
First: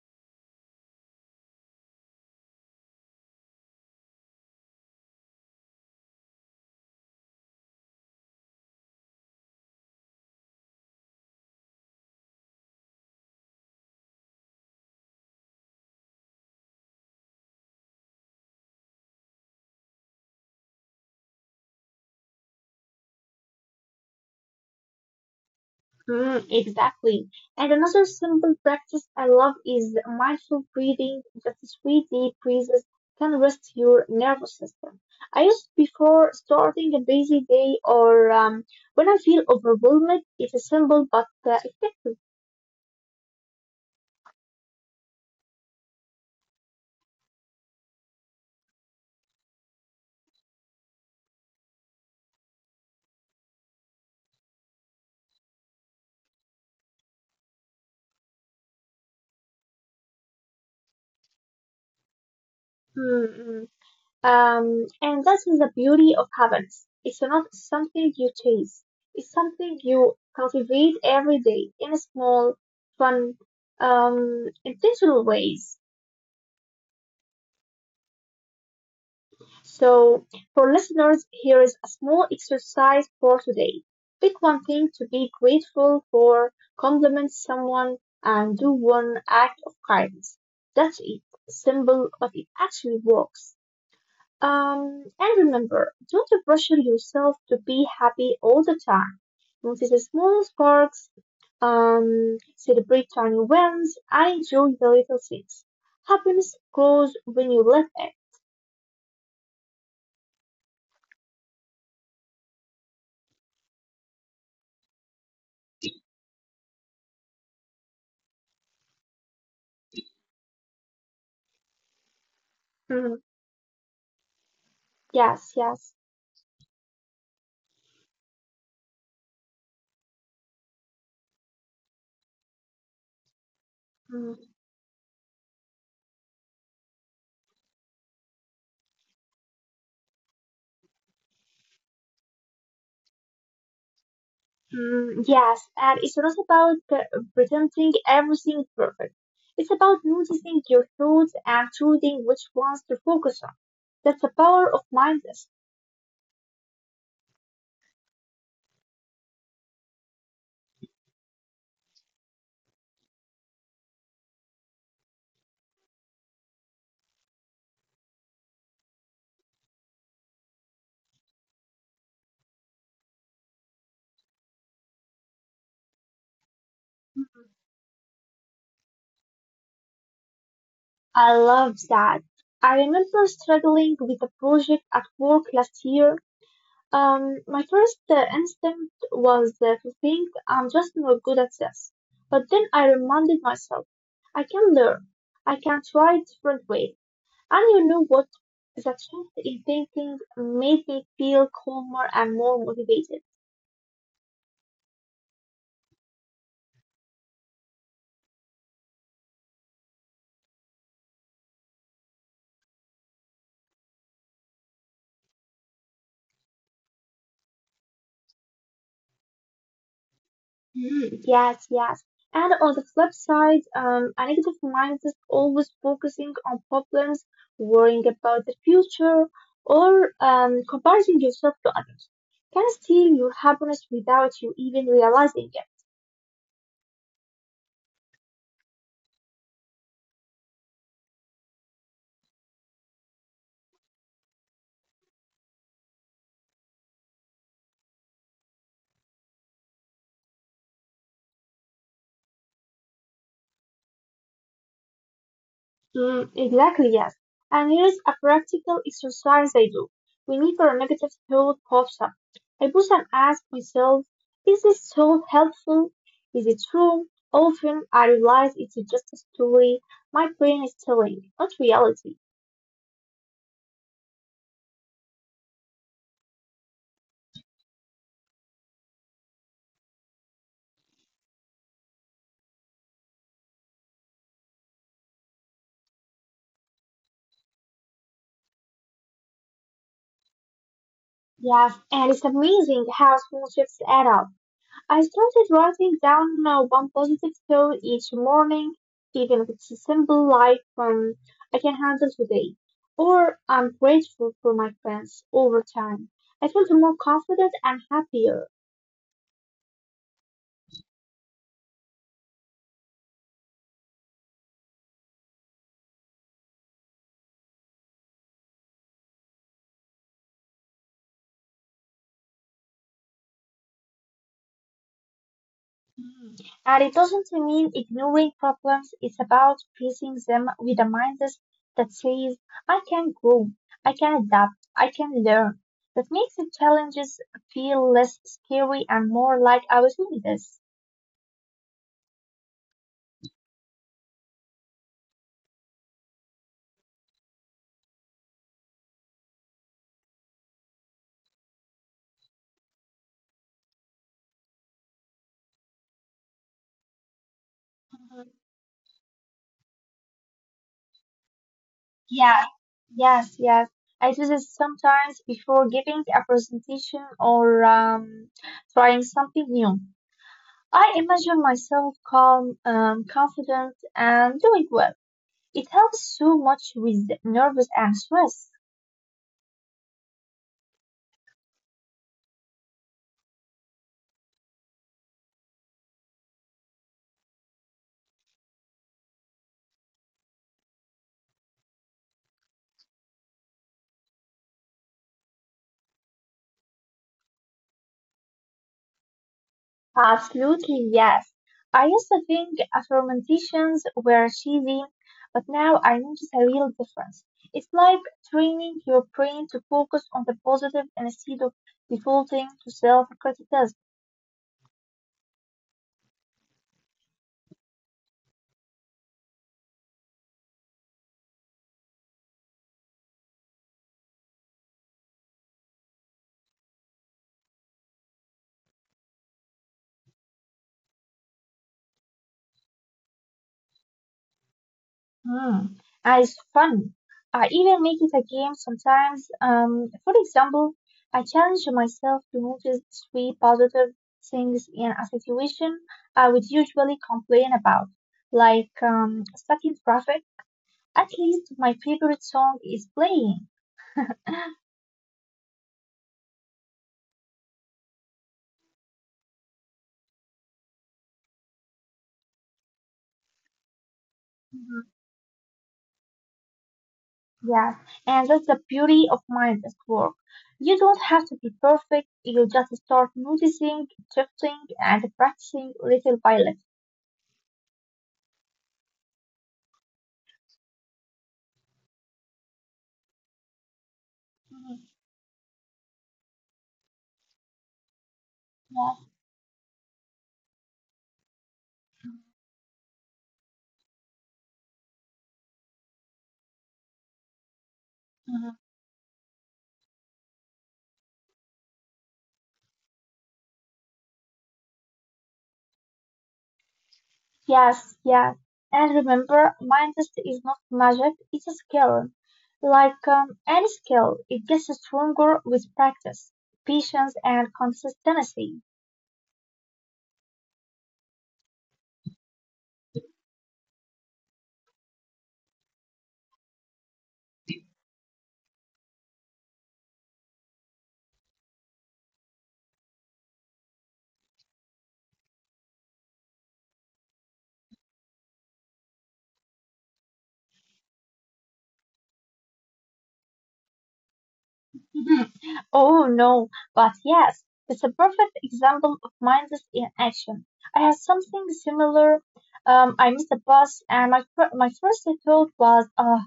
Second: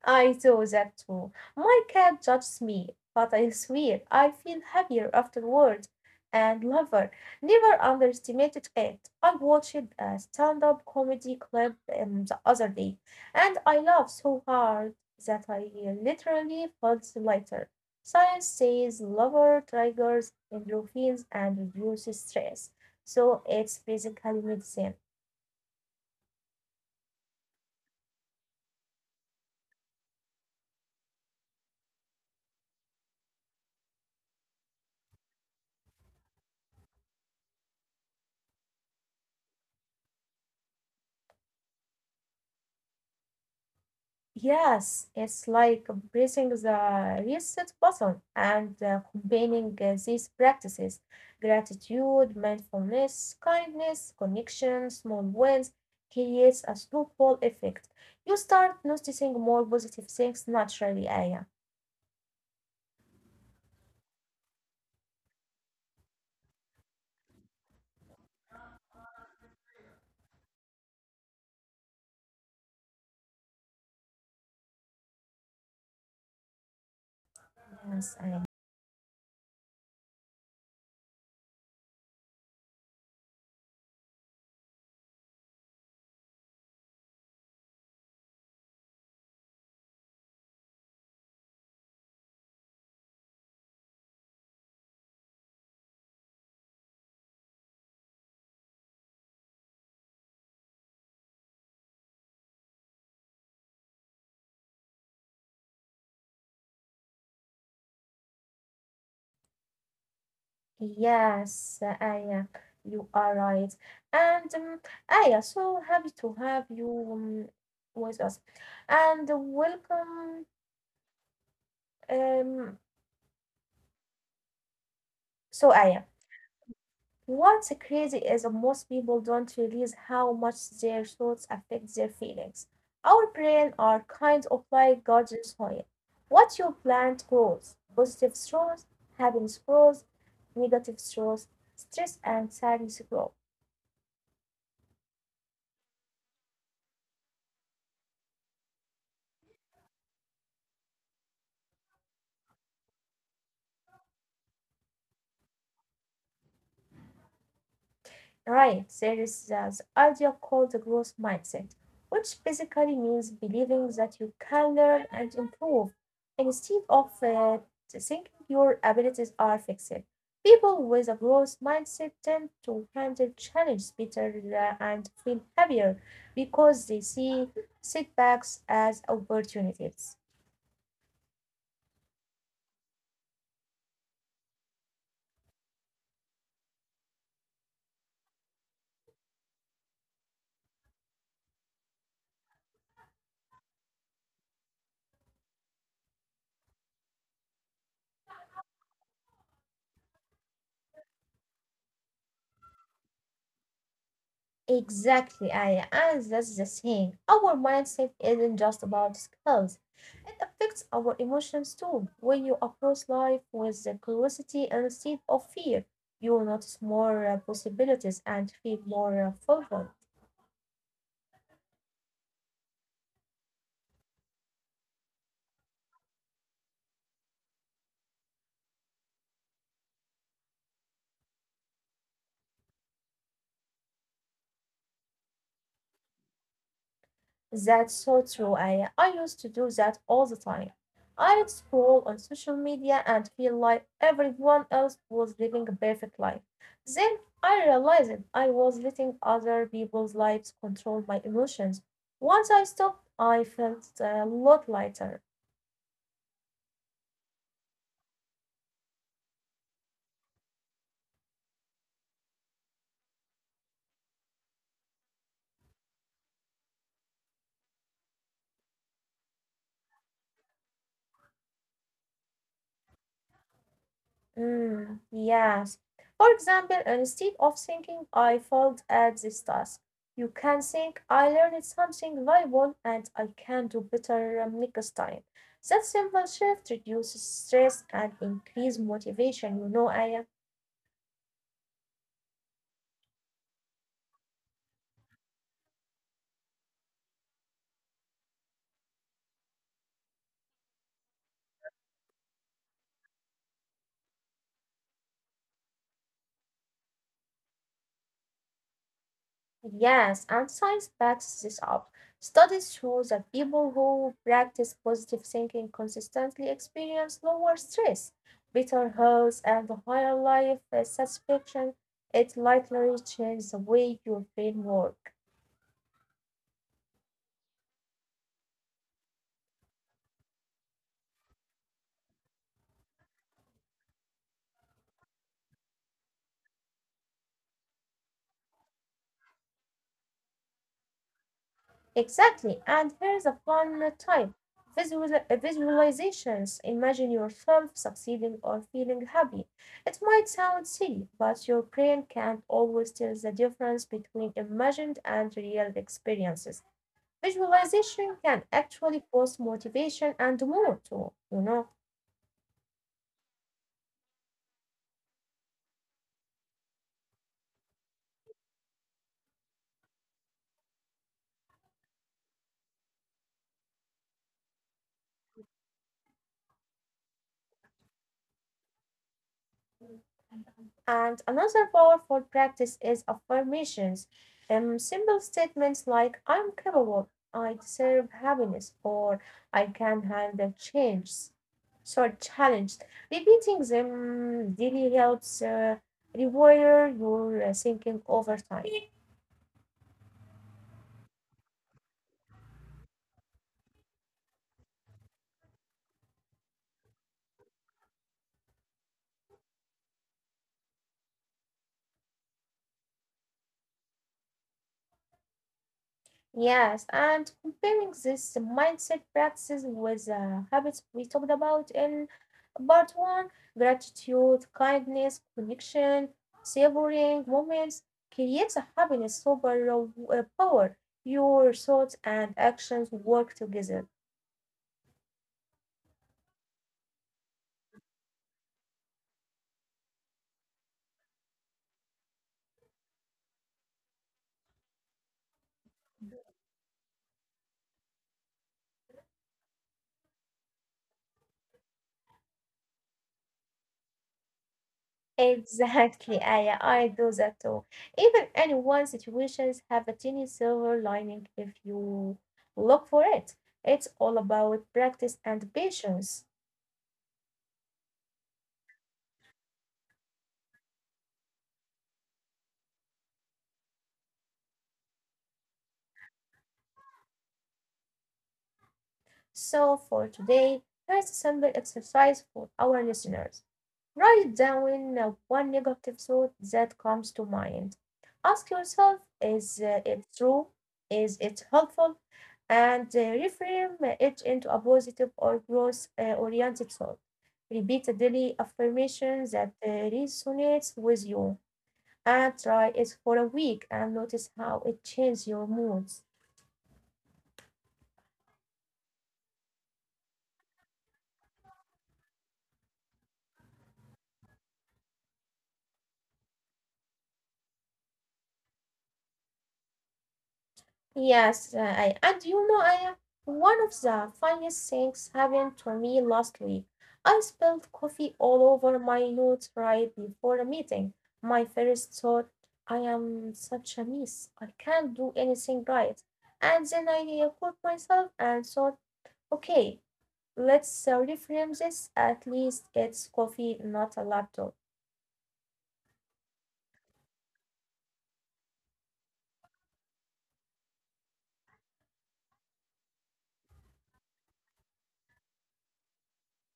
I do that too. My cat judges me, but I swear I feel happier afterward. And lover, never underestimated it. I watched a stand up comedy clip um, the other day, and I laughed so hard that I literally felt lighter. Science says lover triggers endorphins and reduces stress, so it's basically medicine.
Mm, exactly. And another simple practice I love is mindful breathing. Just three deep breaths can rest your nervous system. I use it before starting a busy day or um, when I feel overwhelmed. It's a simple but uh, effective.
Yes, it's like pressing the reset button and uh, combining uh, these practices gratitude, mindfulness, kindness, connection, small wins creates a snowball effect. You start noticing more positive things naturally, Aya.
Mm, mm. Um, and that is the beauty of habits. It's not something you chase. It's something you cultivate every day in a small, fun, um, intentional ways.
Yes, Aya.
So, for listeners, here is a small exercise for today. Pick one thing to be grateful for, compliment someone, and do one act of kindness. That's it. Simple, but it actually works. Um, and remember, don't pressure yourself to be happy all the time. Notice the small sparks, um, celebrate tiny wins, and enjoy the little things. Happiness grows when you let it.
Yes, Aya, you are right. And um, Aya, so happy to have you um, with us. And welcome. Um,
Mhm.
so,
Yes,
Aya.
yes.
What's crazy is that most people don't realize how much their thoughts affect their feelings. Our brain are
Mhm.
kind of like gardeners soil. What you plant grows. Positive thoughts, happiness grows, negative thoughts, stress and sadness grow.
Mm, yes, and it's not about uh, pretending everything is perfect. It's about noticing your thoughts and choosing which ones to focus on. That's the power of mindfulness.
Right, there is uh, the idea called the growth mindset, which basically means believing that you can learn and improve instead of uh, thinking your abilities are fixed. People with a growth mindset tend to handle challenges better uh, and feel happier because they see setbacks as opportunities.
I love that. I remember struggling with a project at work last year. Um, my first uh, instinct was uh, to think I'm just not good at this. But then I reminded myself, I can learn. I can try different ways. And you know what? The change in thinking made me feel calmer and more motivated.
Exactly, Aya, and that's the thing. Our mindset isn't just about skills, it affects our emotions too. When you approach life with the curiosity instead of fear, you will notice more uh, possibilities and feel more uh, fulfilled.
Hmm. Yes, yes. And on the flip side, um, a negative mindset always focusing on problems, worrying about the future, or um, comparing yourself to others can steal your happiness without you even realizing it.
That's so true, Aya. I used to do that all the time. I'd scroll on social media and feel like everyone else was living a perfect life. Then I realized I was letting other people's lives control my emotions. Once I stopped, I felt a lot lighter.
Mm, exactly, yes. And here's a practical exercise I do. Whenever a negative thought pops up, I pause and ask myself, is this thought helpful? Is it true? Often I realize it's just a story my brain is telling, not reality.
Mm, yes. For example, instead of thinking I failed at this task, you can think I learned something valuable and I can do better um, next time. That simple shift reduces stress and increases motivation. You know, Aya.
Yes, and it's amazing how small shifts add up. I started writing down uh, one positive thought each morning, even if it's a simple like um, I can handle today, or I'm grateful for my friends over time. I felt more confident and happier.
Yes, and science backs this up. Studies show that people who practice positive thinking consistently experience lower stress, better health, and higher life uh, satisfaction. It likely changes the way your brain works.
Mm. And it doesn't mean ignoring problems, it's about facing them with a mindset that says, I can grow, I can adapt, I can learn. That makes the challenges feel less scary and more like I was doing this.
Exactly. And here's a fun tip Visual, uh, visualizations. Imagine yourself succeeding or feeling happy. It might sound silly, but your brain can't always tell the difference between imagined and real experiences. Visualization can actually boost motivation and mood too, you know.
Yeah, yes, yes. I do this sometimes before giving a presentation or um, trying something new. I imagine myself calm, um, confident, and doing well. It helps so much with nervous and stress.
And another powerful practice is affirmations. Um, simple statements like I'm capable, I deserve happiness, or I can handle change, So, challenge. Repeating them daily helps uh, rewire your uh, thinking over time.
Absolutely, yes. I used to think affirmations were cheesy, but now I notice a real difference. It's like training your brain to focus on the positive instead of defaulting to self-criticism.
Yes, and comparing this mindset practices with the habits we talked about in part one gratitude, kindness, connection, savoring moments creates a happiness super uh, power. Your thoughts and actions work together.
Hmm. And it's fun. I even make it a game sometimes. Um, for example, I challenge myself to notice three positive things in a situation I would usually complain about, like um, stuck in traffic. At least my favorite song is playing.
Exactly, Aya, I do that too. Even any one situations have a tiny silver lining if you look for it. It's all about practice
Mhm.
and patience.
Yes, and that's the beauty of mind at work. You don't have to be perfect. You just start noticing, shifting, and practicing little by little.
So for today, here's a simple exercise for our listeners. Write down uh,
Mhm.
one negative thought that comes to mind. Ask yourself is uh, it true? Is it helpful? And uh, reframe it into a positive or growth uh, oriented thought. Repeat a daily
Yes.
affirmation that uh, resonates with you and try it for a week and notice how it changes your moods.
Yes, yes. And remember, mindset is not magic, it's a skill. Like um, any skill, it gets stronger with practice, patience, and consistency.
Yes, uh, I, and you know, I one of the funniest things happened to me last week. I spilled coffee all over my notes right before a meeting. My first thought, I am such a mess. I can't do anything right. And then I uh, caught myself and thought, okay, let's uh, reframe this. At least it's coffee, not a laptop.
Mhm. Oh no, but yes, it's a perfect example of mindset in action. I had something similar. Um, I missed a bus, and my fir- my first thought was, "Ah,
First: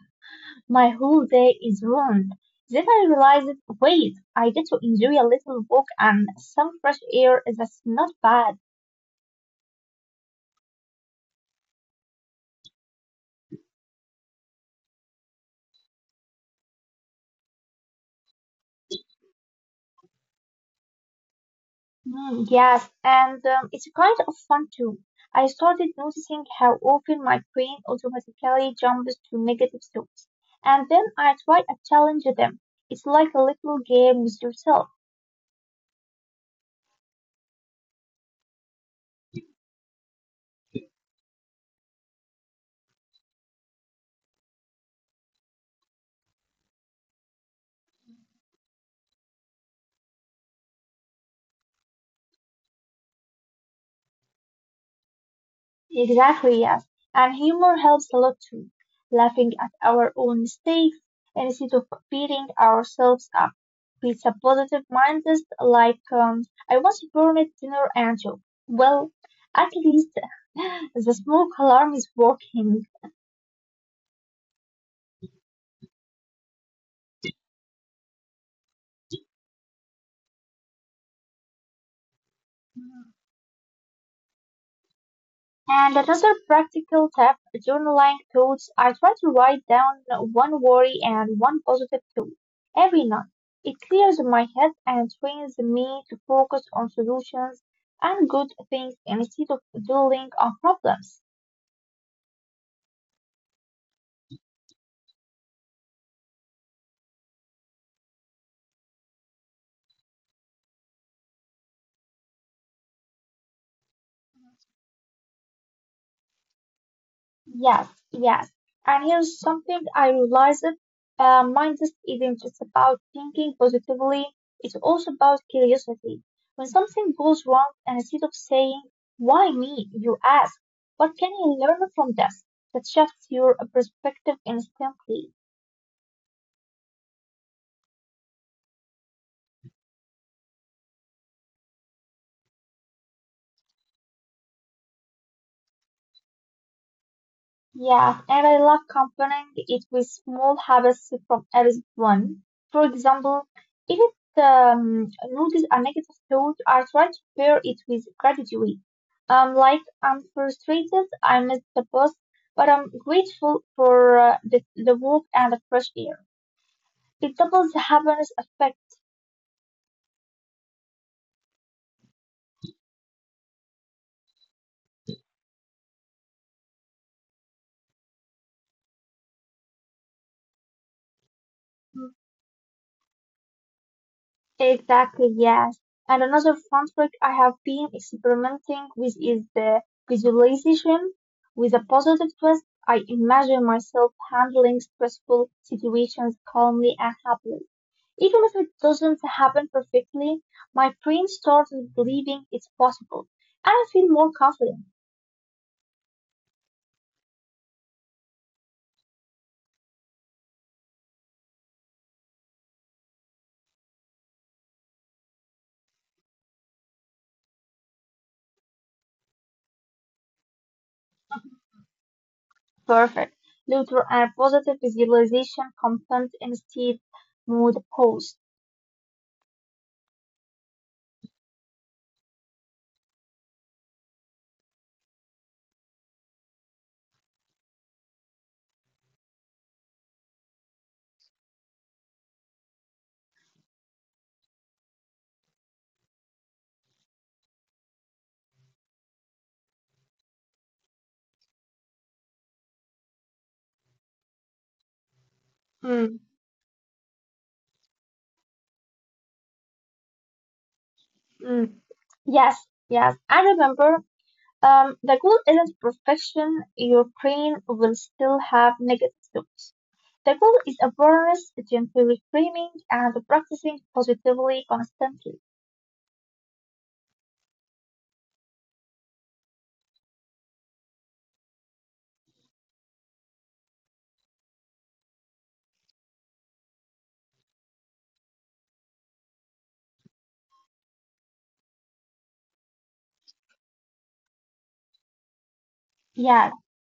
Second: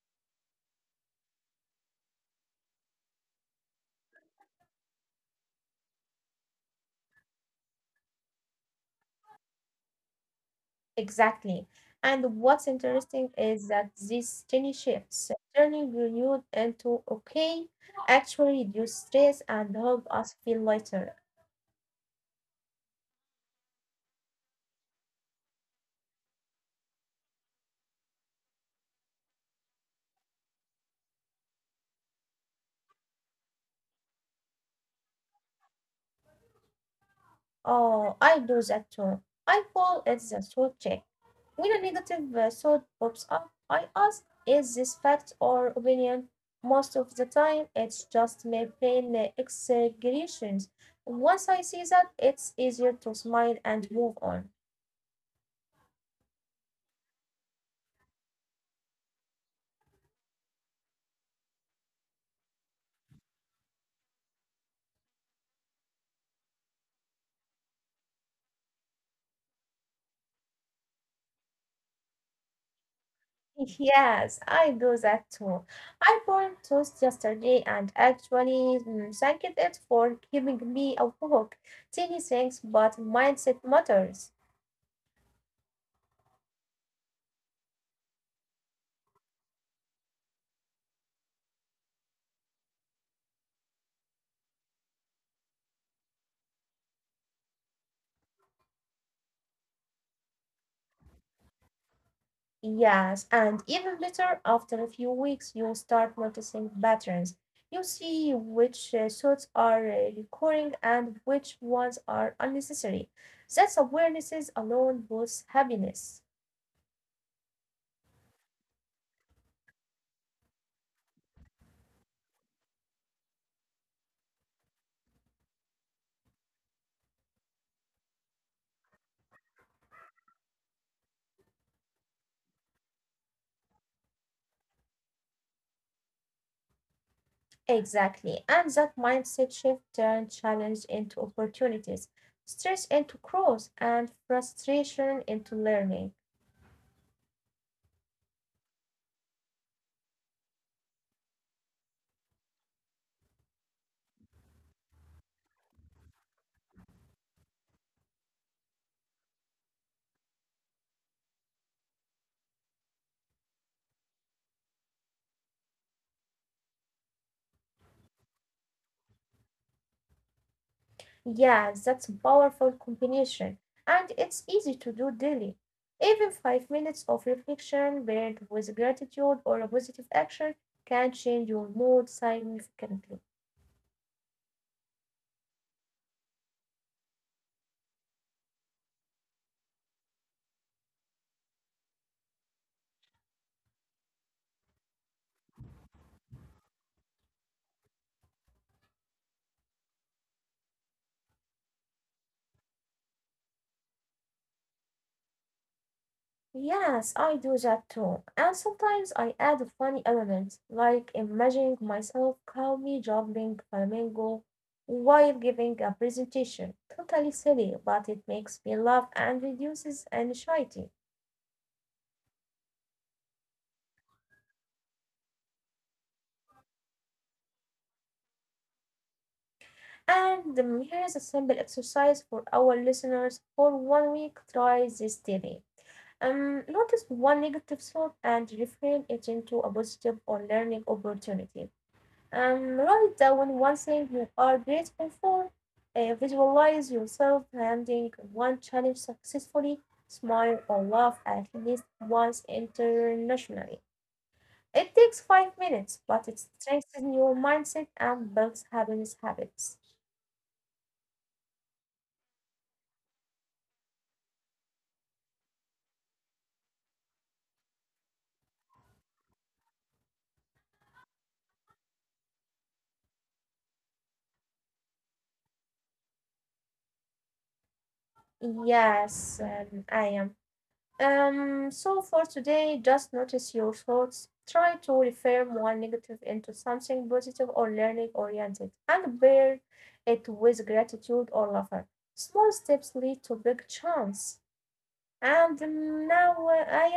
my whole day is ruined." Then I realized, wait, I get to enjoy a little walk and some fresh air. That's not bad.
Exactly. And what's interesting is that these tiny shifts, turning your into okay, actually reduce stress and help us feel lighter.
Mm, yes, and um, it's kind of fun too. I started noticing how often my brain automatically jumps to negative thoughts, and then I try to challenge them. It's like a little game with yourself.
Oh, I do that too. I call it the thought check. When a negative uh, thought pops up, I ask, is this fact or opinion? Most of the time, it's just my plain uh, exaggerations. Once I see that, it's easier to smile and move on.
Exactly, yes. And humor helps a lot too. Laughing at our own mistakes instead of beating ourselves up. With a positive mindset, like, um, I want to burn it dinner and joke. Well, at least the smoke alarm is working.
Yes, I do that too. I burned toast yesterday and actually mm, thanked it for giving me a awake. Tiny things, but mindset matters.
And another practical tip, journaling thoughts. I try to write down one worry and one positive thought every night. It clears my head and trains me to focus on solutions and good things instead of dwelling on problems.
Yes, and even later, after a few weeks, you start noticing patterns. You see which uh, thoughts are uh, recurring and which ones are unnecessary. That's awareness alone boosts happiness.
Yes, yes. And here's something I realized. Uh, mindset isn't just about thinking positively, it's also about curiosity. When something goes wrong, and instead of saying, why me, you ask, what can I learn from this? That shifts your perspective instantly.
Exactly. And that mindset shift turns challenge into opportunities, stress into growth, and frustration into learning.
Yeah, and I love comparing it with small habits from everyone. For example, if it um, notice a negative thought, I try to pair it with gratitude. Um, like I'm frustrated, I missed the bus, but I'm grateful for uh, the, the walk and the fresh air. It doubles the happiness effect.
Yeah, that's a powerful combination. And it's easy to do daily. Even five minutes of reflection paired with gratitude or a positive action can change your mood significantly.
Exactly, yes. And another fun trick I have been experimenting with is the visualization. With a positive twist, I imagine myself handling stressful situations calmly and happily. Even if it doesn't happen perfectly, my brain starts believing it's possible, and I feel more confident.
Yes, I do that too. And sometimes I add a funny element, like imagining myself calmly jumping flamingo while giving a presentation. Totally silly, but it makes me laugh and reduces anxiety.
Perfect. Neutral and positive visualization content instead mood post.
And um, here is a simple exercise for our listeners for one week. Try this daily. Um, notice one negative thought and reframe it into a positive or learning opportunity. Um, write down one thing you are grateful for. Uh, visualize yourself handling one challenge successfully. Smile or laugh at least once internationally. It takes five minutes,
Mm,
but it strengthens your mindset and builds happiness habits.
mm. Yes, yes. I remember Um, the goal isn't perfection. Your brain will still have negative thoughts. The goal is awareness, gently reframing, and practicing positively constantly.
Yes, um, I am Um, so for today, just notice your thoughts. Try to reframe one negative into something positive or learning oriented and pair it with gratitude or laughter. Small steps lead to big chance. And now
Yes.
I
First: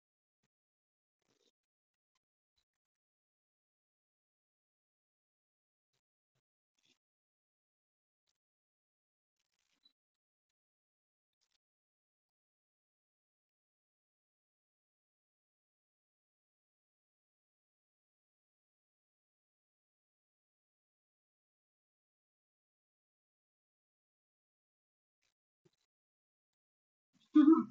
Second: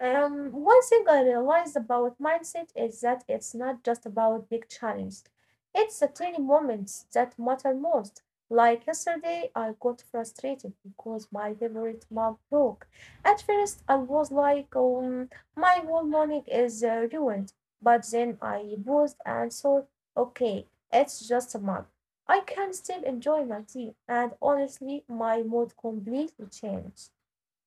um, One thing I realized about mindset is that it's not just about big challenges. It's the tiny moments that matter most. Like yesterday, I got frustrated because my favorite mug broke. At first, I was like, um, my whole morning is uh, ruined. But then I paused and thought, okay, it's just a mug. I can still enjoy my tea, and honestly, my mood completely changed.
Mhm.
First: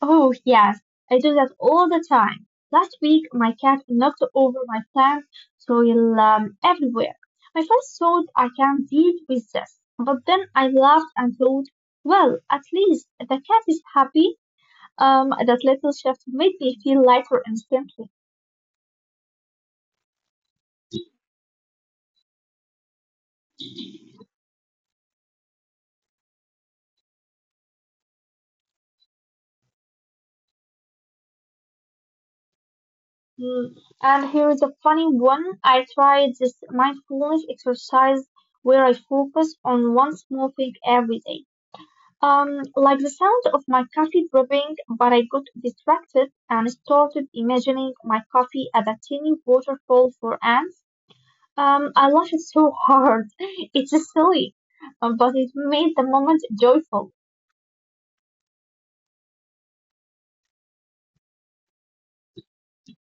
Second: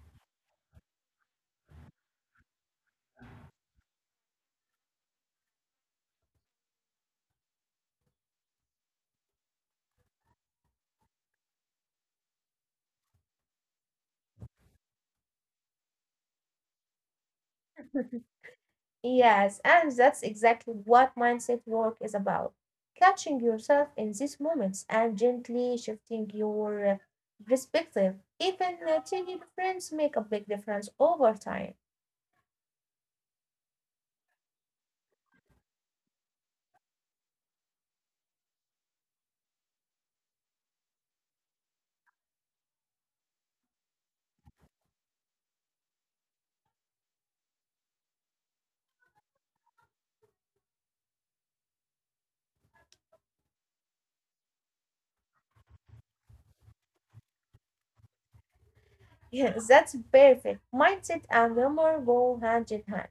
Oh, yes. I do that all the time. Last week, my cat knocked over my plant, soil um, everywhere. My first thought, I can deal with this. But then I laughed and thought, well, at least the cat is happy. Um, that little shift made me feel lighter instantly.
Yes, and that's exactly what mindset work is about. Catching yourself in these moments and gently shifting your uh, perspective. Even uh, tiny difference make a big difference over time.
Mm, and here is a funny one. I tried this mindfulness exercise where I focus on one small thing every day. Um, like the sound of my coffee dripping, but I got distracted and started imagining my coffee as a tiny waterfall for ants. Um, I laughed so hard. It's silly, uh, but it made the moment joyful.
Yes, that's perfect. Mindset and humor go hand in hand.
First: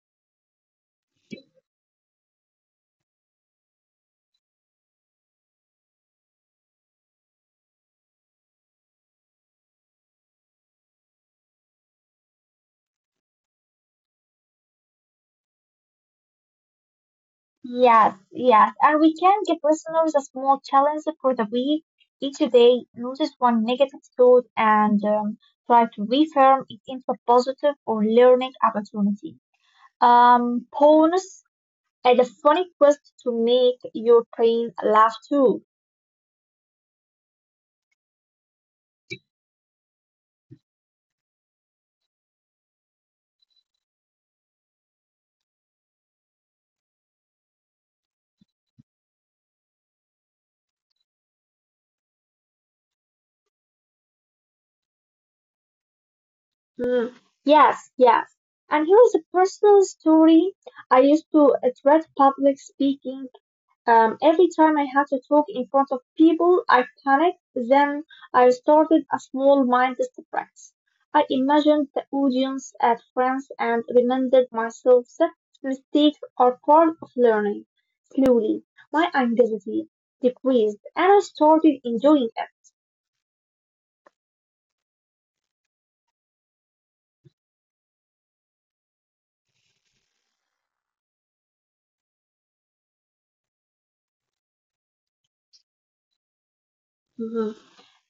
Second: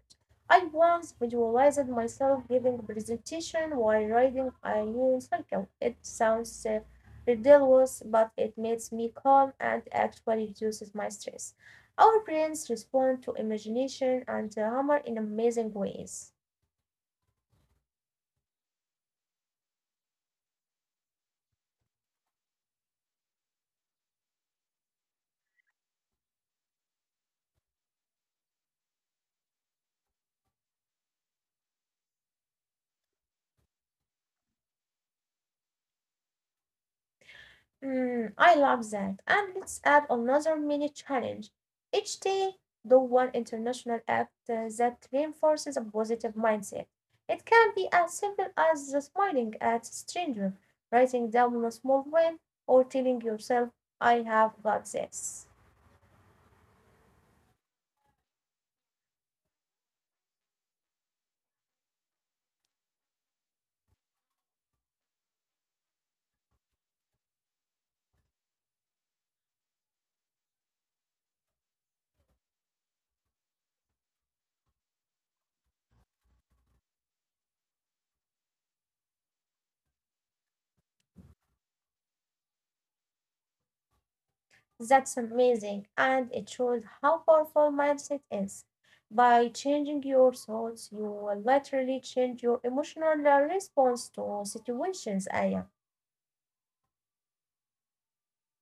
I once visualized myself giving presentation while riding a new cycle. It sounds uh, ridiculous, but it makes me calm and actually reduces my stress. Our brains respond to imagination and uh, humor in amazing ways.
Yes, yes, and we can give listeners a small challenge for the week. Each day, notice one negative thought and um, try to reframe it into a positive or learning opportunity. Um, bonus, add a funny twist to make your brain laugh too.
Mm, I love that. And let's add another mini challenge. Each day, do one international act uh, that reinforces a positive mindset. It can be as simple as smiling at a stranger, writing down a small win, or telling yourself, I have got this.
Hmm, yes, yes. And here's a personal story. I used to uh, dread public speaking. Um, every time I had to talk in front of people, I panicked. Then I started a small mindless practice. I imagined the audience as friends and reminded myself that mistakes are part of learning. Slowly, my anxiety decreased and I started enjoying it.
That's amazing, and it shows how powerful mindset is. By changing your thoughts, you will literally change your emotional uh, response to situations, Aya.
Mhm.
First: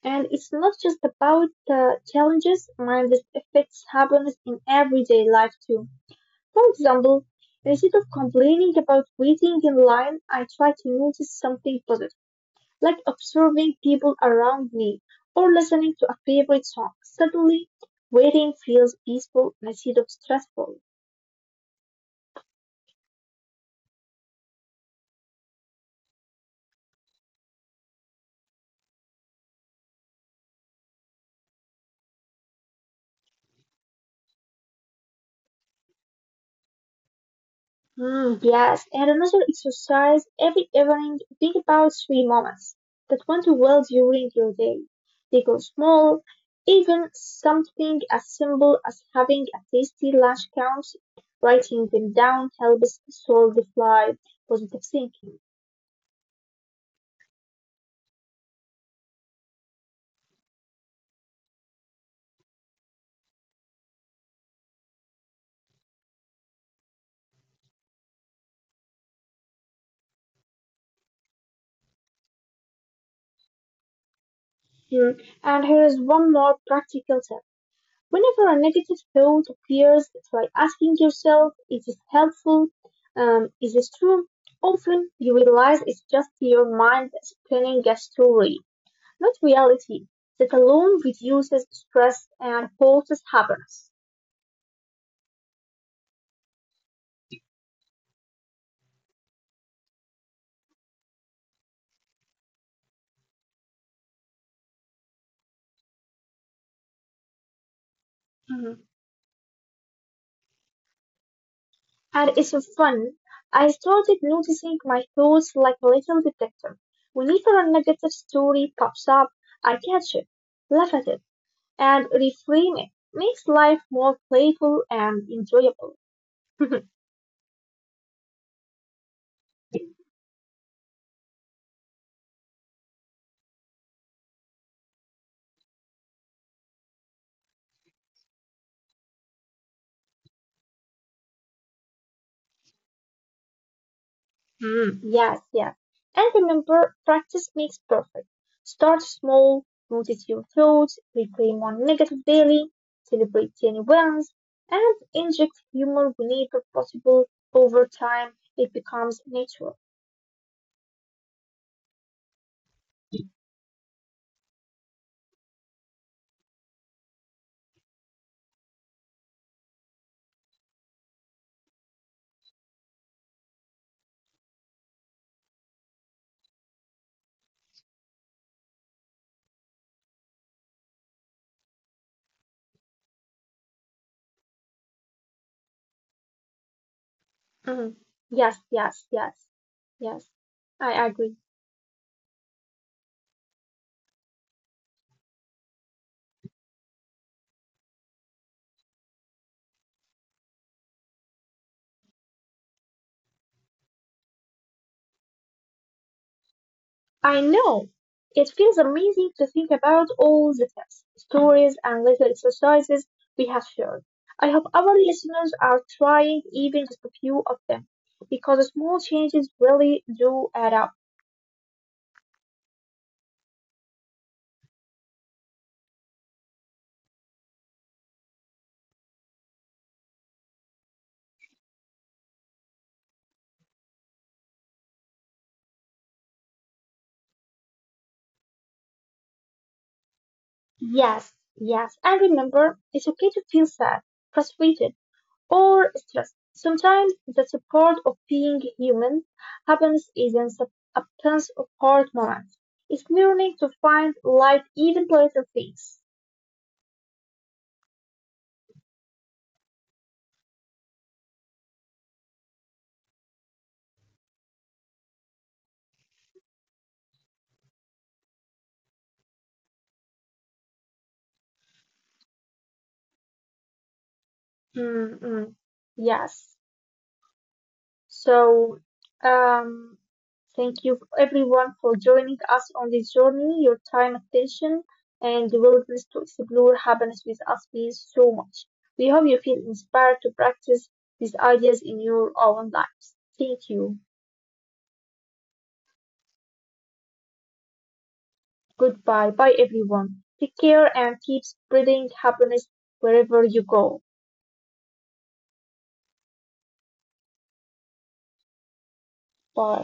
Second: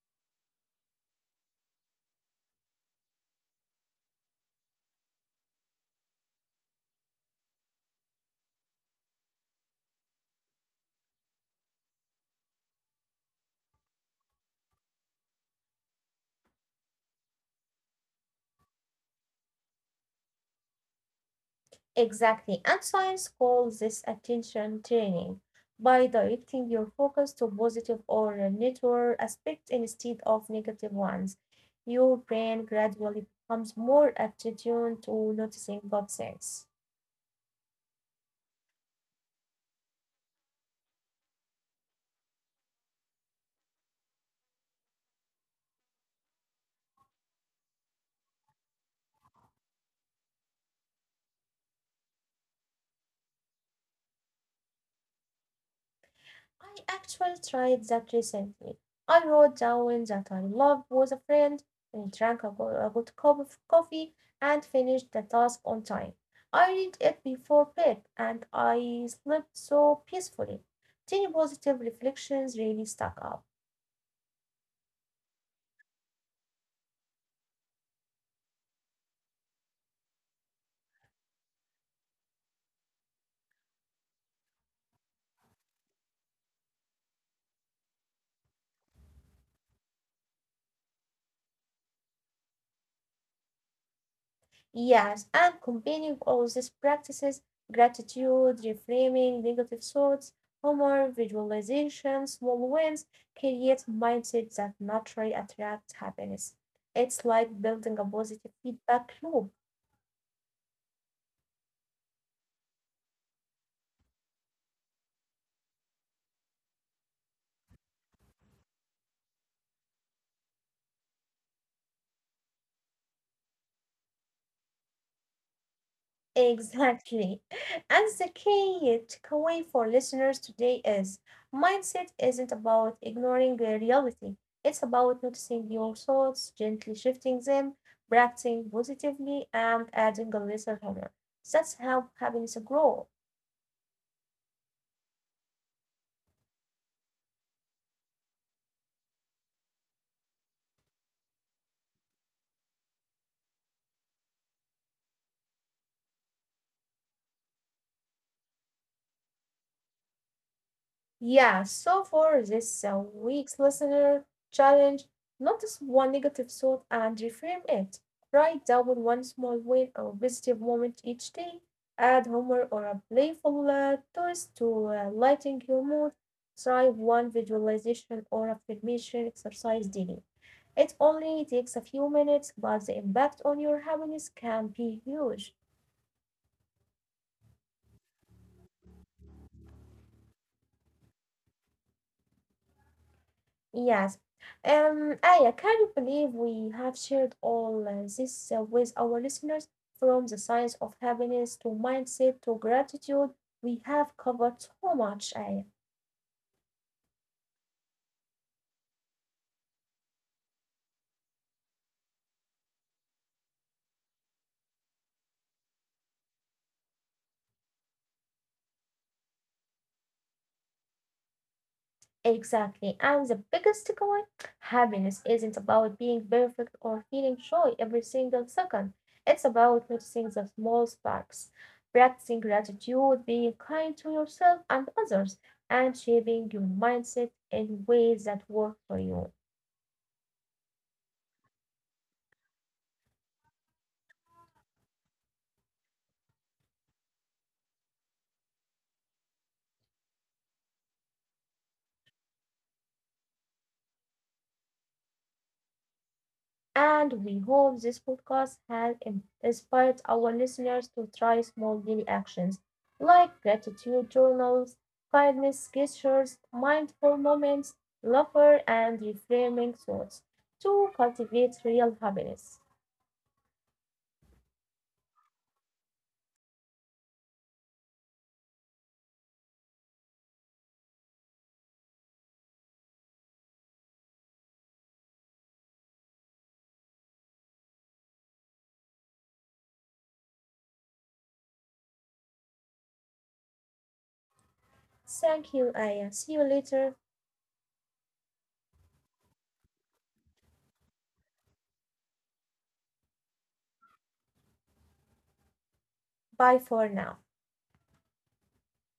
And it's not just about uh, challenges, mindless effects happens in everyday life too. For example, instead of complaining about waiting in line, I try to notice something positive, like observing people around me or listening to a favorite song. Suddenly, waiting feels peaceful instead of stressful.
Exactly. And science calls this attention training by directing your focus to positive or neutral aspects instead of negative ones. Your brain gradually becomes more attuned to noticing good things.
Mm, yes, and another exercise every evening. Think about three moments that went well during your day. They go small, even something as simple as having a tasty lunch counts. Writing them down helps solidify positive thinking.
I actually tried that recently. I wrote down that I loved was a friend, and drank a go- a good cup of coffee, and finished the task on time. I read it before bed, and I slept so peacefully. Tiny positive reflections really stuck up.
Mm, and here is one more practical tip. Whenever a negative thought appears, try asking yourself, is this helpful? Um, is this true? Often you realize it's just your mind spinning a story, not reality. That alone reduces stress and boosts happiness.
Yes, and combining all these practices gratitude, reframing, negative thoughts, humor, visualization, small wins creates mindset that naturally attracts happiness. It's like building a
Mhm.
positive feedback loop.
And it's so fun. I started noticing my thoughts like a little detective. Whenever a negative story pops up, I catch it, laugh at it, and reframe it. Makes life more playful and enjoyable. Mhm.
Exactly. And the key takeaway for listeners today is mindset isn't about ignoring the reality. It's about noticing your thoughts, gently shifting them, practicing positively, and adding a little humor. That's how happiness grows.
Mm, yes, yes. And remember, practice makes perfect. Start small, notice your flaws, reclaim one negative daily, celebrate tiny wins, and inject humor whenever possible. Over time, it becomes natural.
Yeah, so for this uh, week's listener challenge, notice one negative thought and reframe it. Write down one small win or positive moment each day. Add humor or a playful uh, twist to uh, lighten your mood. Try one visualization or affirmation exercise daily. It only takes a few minutes, but the impact on your happiness can be huge.
Mm, yes, yes, yes, yes. I agree.
Yes. Um, Aya, can you believe we have shared all uh, this uh, with our listeners? From the science of happiness to mindset to gratitude, we have covered so much, Aya.
I know. It feels amazing to think about all the tips, stories, and little exercises we have shared. I hope our listeners are trying even just a few of them because small changes really do add up.
Exactly. And the biggest takeaway happiness isn't about being perfect or feeling joy every single second. It's about noticing the small sparks, practicing gratitude, being kind to yourself and others, and shaping your mindset in ways that work for you.
Yes, yes. And remember, it's okay to feel sad, frustrated, or stressed. Sometimes that's a part of being human. Happiness isn't a absence of hard moments. It's learning to find light even pleasant things.
And we hope this podcast has inspired our listeners to try small daily actions like gratitude journals, kindness gestures, mindful moments, laughter, and reframing thoughts to cultivate real happiness.
Mm, mm. Yes. So, um, thank you everyone for joining us on this journey. Your time, attention, and the willingness to explore happiness with us means so much. We hope you feel inspired to practice these ideas in your own lives. Thank you.
Thank you, Aya. See you later.
Goodbye. Bye, everyone. Take care and keep spreading happiness wherever you go.
Bye for now.
Bye.